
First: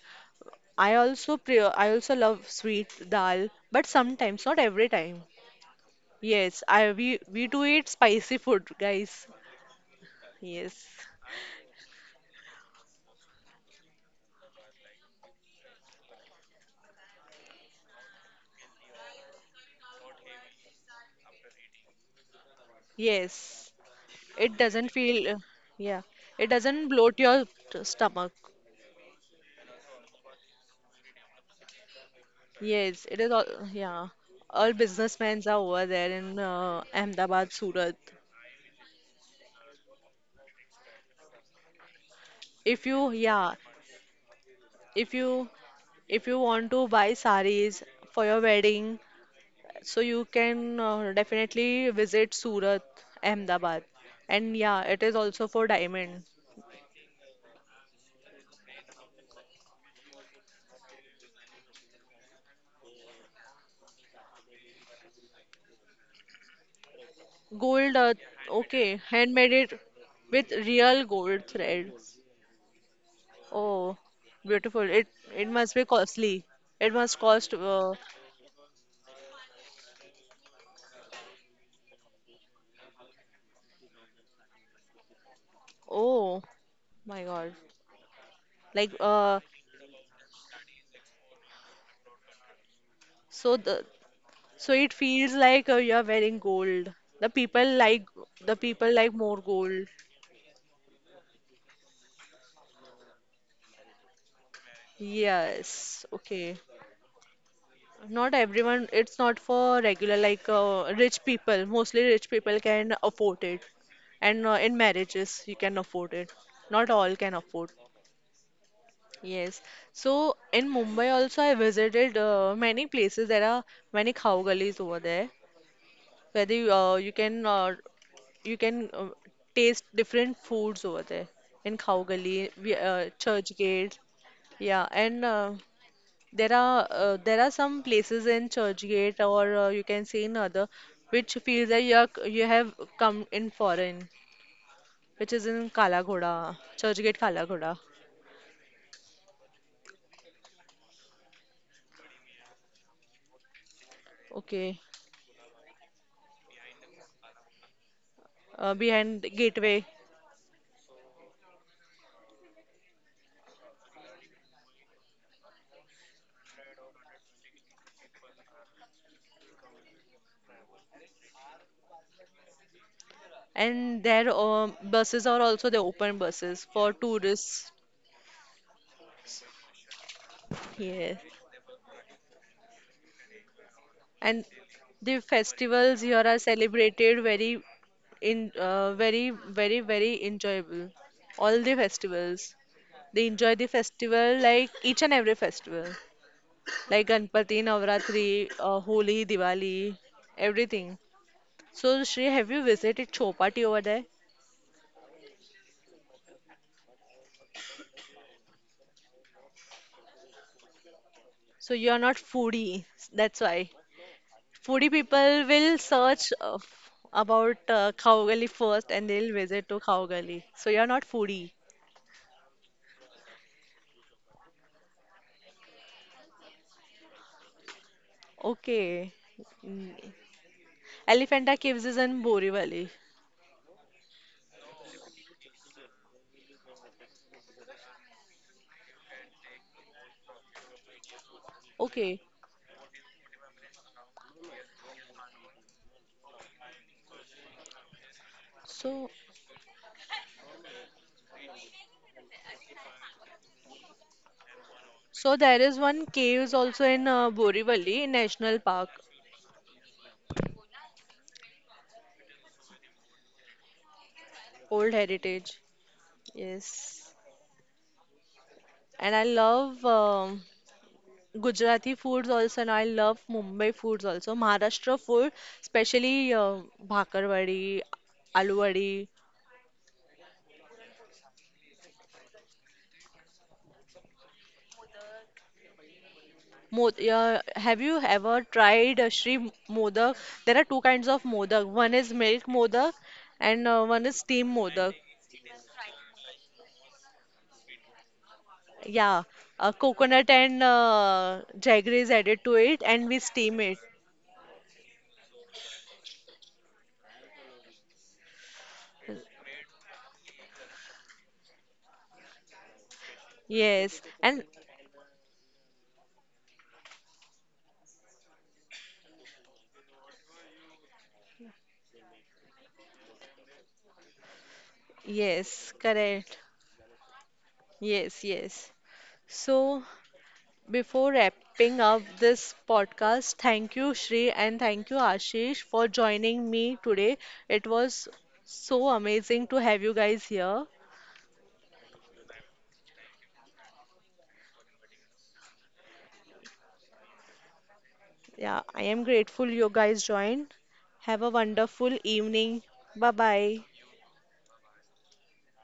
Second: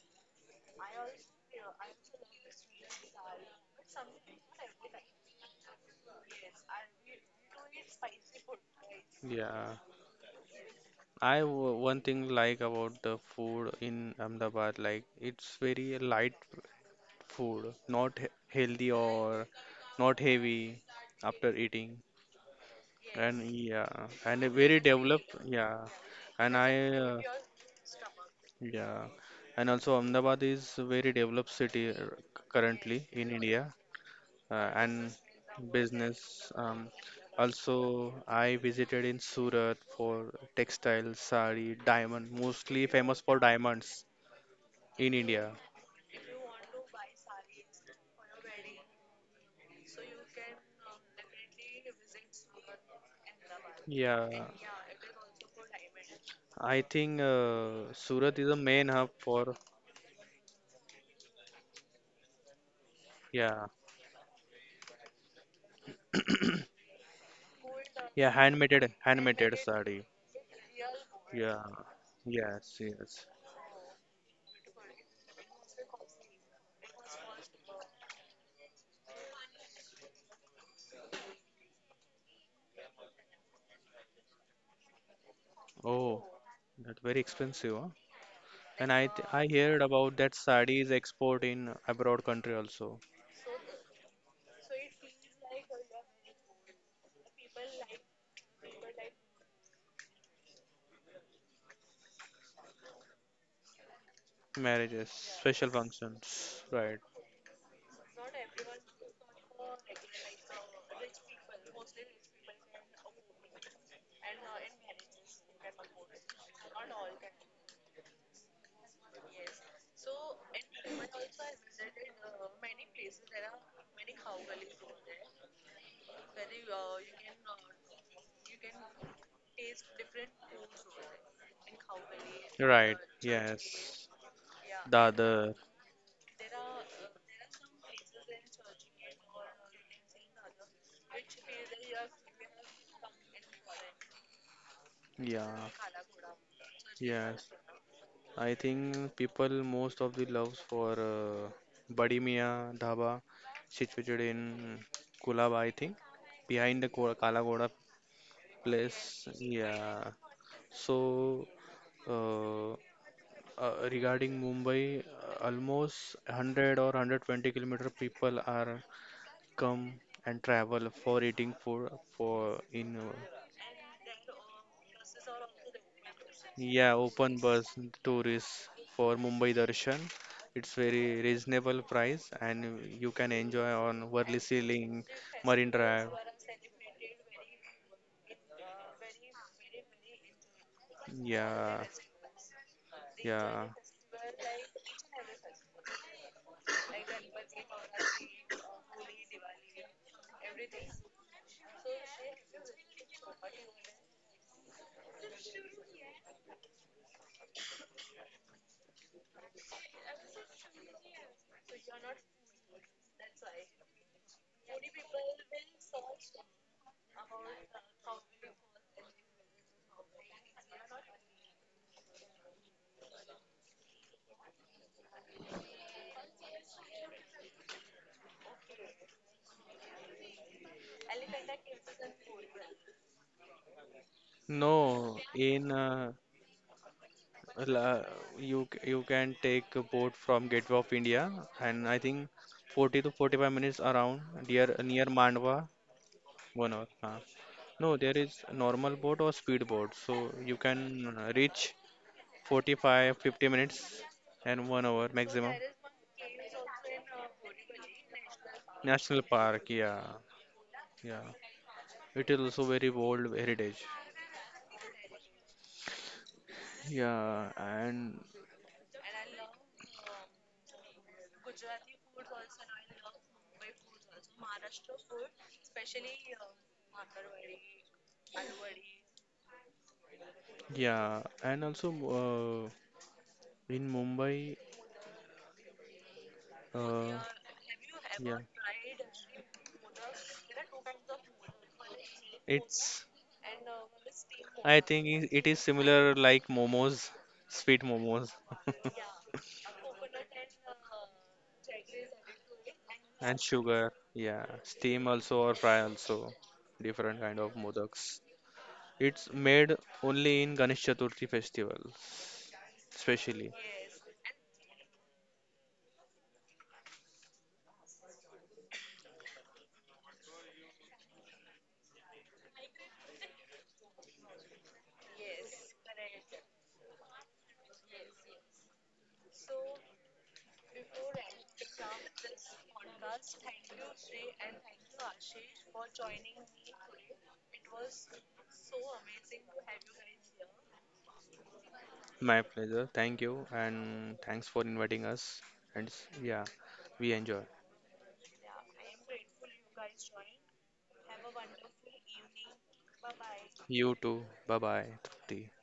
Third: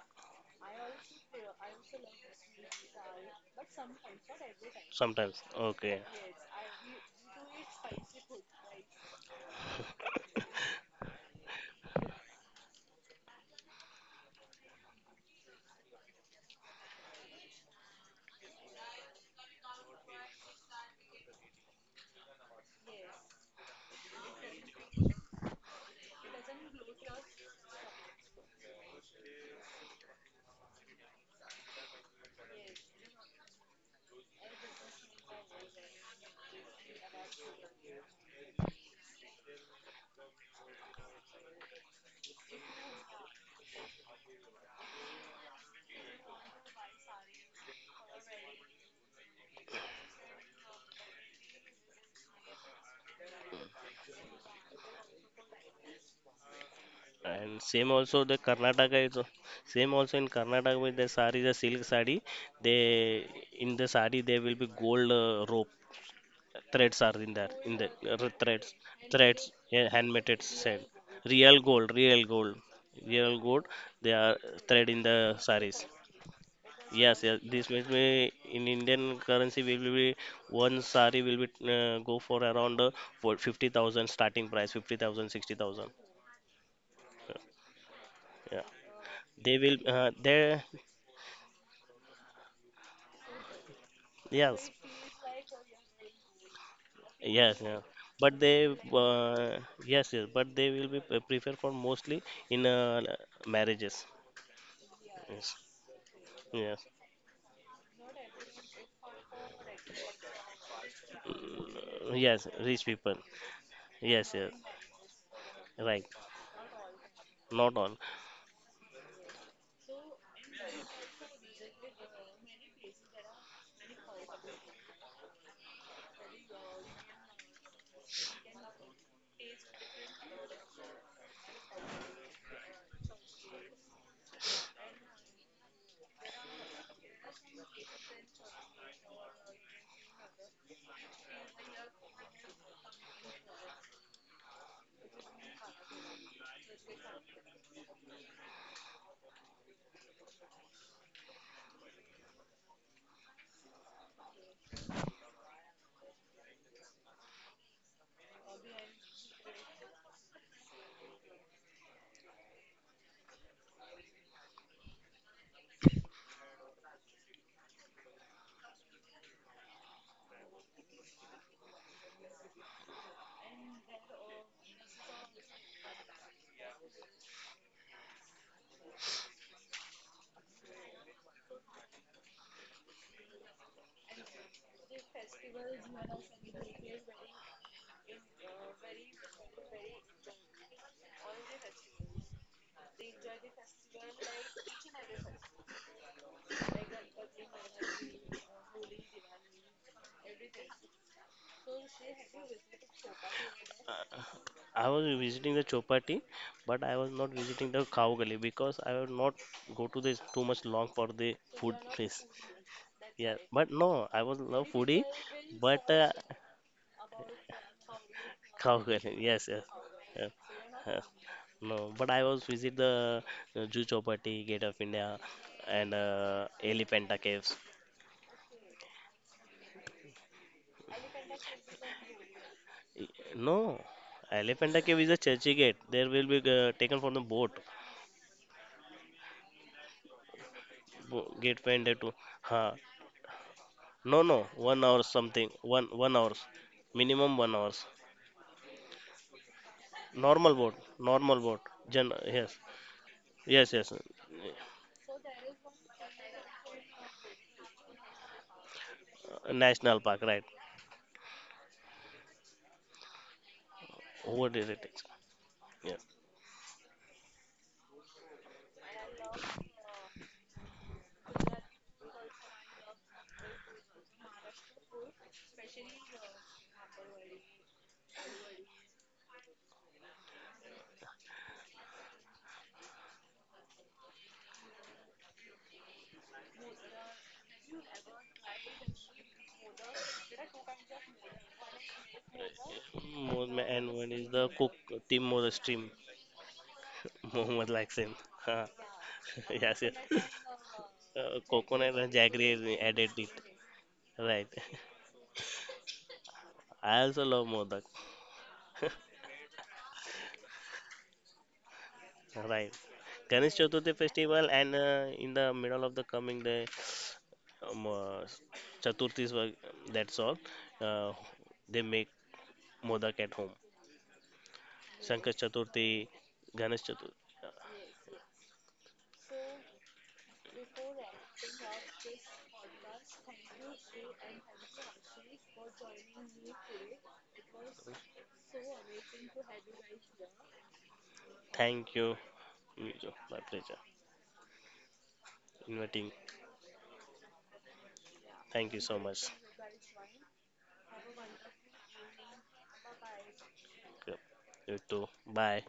I also pre I also love sweet dal, but sometimes, not every time.
Sometimes. Okay.
Yes, I we do eat spicy food, guys.
Yeah.
Yes,
One thing like about the food in Ahmedabad, like it's very light food, not healthy or not heavy after eating. And
yes.
yeah, and a
It
very
doesn't
developed,
feel,
yeah.
yeah, it
And I,
doesn't bloat your stomach.
yeah, and also Ahmedabad is a very developed city currently
Yes,
in
it is all,
India,
yeah. All
and
businessmen are over there in
business.
Ahmedabad,
Also,
Surat.
I visited in Surat for textiles, sari, diamond, mostly
If you,
famous for
yeah,
diamonds in
if
India.
you, if you want to buy sarees for your wedding, so you can definitely visit Surat, Ahmedabad.
Yeah,
And yeah, it is also for diamond.
I think
And same also the
Surat is the
Karnataka
main
is
hub for
same also in Karnataka with the sari, the silk sari. They in
yeah,
the sari there will be gold, rope threads are in there in the,
Gold,
yeah,
threads
handmade
okay,
threads
handmade
handmade
yeah,
it
sari.
handmade
with
said
real
real
gold
Yeah,
gold
thread.
real gold
yes,
real
yes.
gold they
Oh,
are thread in
beautiful.
the
It
saris.
must be costly. It
Yes, yes.
must
This
cost
will be in Indian currency will be one sari will be, go for around, for 50,000 starting price 50,000, 60,000.
Oh,
oh
that's very
my God.
expensive, huh?
Yeah. Yeah.
Like
And I th
They
I
will,
heard about that
they
sari is export in abroad country also.
so the
yes.
so it feels like you are wearing gold. The
Yes, yeah.
people like
But they,
the people like more
uh,
gold.
yes, yes, but they will be prefer for mostly in, marriages.
Marriages,
Yes.
special
Yes. Okay.
functions,
Yes.
right?
Not everyone, it's not for regular like rich people. Mostly rich
Yes,
people
rich
can
people.
afford it.
Yes,
And
yes.
in marriages you can
Right.
afford it. Not all can
Not
afford.
all.
Yes. So in Mumbai also I visited many places. There are many khao gullies over there where they, you can taste different foods over there in khao gully, we,
Right,
church.
yes.
Yeah, and
Dadar,
there are some places in Churchgate, or you can say in other, which feels that you are, you have come in foreign, which is
yeah,
in Kala Ghoda, Churchgate Kala
yes.
Ghoda.
I think people most of the loves for Badi Mian Dhaba situated in
Okay,
Kulaba, I think, behind the Kala Ghoda place.
behind gateway.
Yeah. So uh, regarding Mumbai, almost 100 or 120-kilometer people are come and travel for eating food for in
And their buses are also the open buses for
yeah, open bus
tourists.
tourists for Mumbai Darshan. It's very
Yes.
reasonable price and you can enjoy on Worli
And
Ceiling,
the
Marine Drive.
festivals here are celebrated very in very very very enjoyable. All the
Yeah,
festivals. They enjoy
yeah.
the festival like each and every festival. Like Ganpati, Navratri, Holi, Diwali, everything. So Shri, have you visited Chopati over there?
I was visiting the Chopati, but I was not visiting the Cow Gully because I will not go to this too much long for the food
So you are not
place.
foodie,
Yeah,
that's
but
why.
no, I was no
Foodie
foodie,
people will
but
search about Khawgali
[LAUGHS] Cow
first and
Gully,
they'll
yes, yes.
visit to
Yes.
Khawgali. So you're
Yes.
not foodie.
No, but I was visit the, Juhu Chowpatty, Gate of India, and Elephanta Caves.
Okay. Mm. Elephanta Caves is in Borivali.
E- No, Elephanta Cave is a
No,
churchy
in
gate. There will be, taken from the boat.
la- you can take a boat from Gateway of India,
Gate
and
went there
I
to,
Okay.
think
huh?
40 to 45 minutes
No, no,
around near
1 hour
near
something,
Mandwa,
one hours,
1 hour. Huh.
minimum 1 hours.
No, there is normal
So
boat or speed boat, so
Normal
you
boat,
can
normal boat.
reach
Gen Yes,
45 50
yes,
minutes
yes.
and 1 hour
so
maximum.
there is one caves also in Borivali National Park,
National Park,
National
yeah,
park, right?
yeah. It is also very old heritage.
What is it?
Old Heritage.
Yeah.
Yes.
Yeah, and
And I love Gujarati foods also, and I love Mumbai foods also. Maharashtra food, especially bhakarwadi, aloo vadi,
yeah, and also uh, in Mumbai.
Mod
Uh,
have you
yeah,
ever tried Shri Modak? There are 2 kinds of Modak. One is milk Modak
it's.
and
And
one
one
is
is the
steam
cook
I
Modak.
think
team or
it
the
is
stream.
similar like momos,
[LAUGHS] Mohammed
sweet
likes him. [LAUGHS]
momos,
Ha,
[LAUGHS]
Yeah,
yes, yes.
coconut and
Coconut
jaggery
and
is added to
jaggery
it
added
and we
it.
steam
and
it.
sugar.
Right.
Yeah, steam also or fry also,
[LAUGHS] I also love
different kind
Modak.
of modaks. It's made only in Ganesh Chaturthi festival,
Right. Ganesh
especially.
Chaturthi
Yes,
festival
and
and, in the middle of the coming day, um, uh, Chaturthi, that's all. Uh, they make modak at home. Shankar Chaturthi,
yes, correct.
Ganesh Chaturthi.
Yes, yes. So, before wrapping up this podcast, thank you, Shri, and thank you, Ashish, for joining me today. It was so amazing to have you guys here.
Thank you,
My pleasure.
Mijo.
Thank
My
you.
pleasure.
And thanks for inviting us. And
Inviting.
yeah, we enjoy.
Yeah,
Thank you
I
so
am
much.
grateful you guys joined. Have a wonderful evening. Bye bye.
You
Yep.
too. Bye
You
bye,
too.
Trupti.
Bye.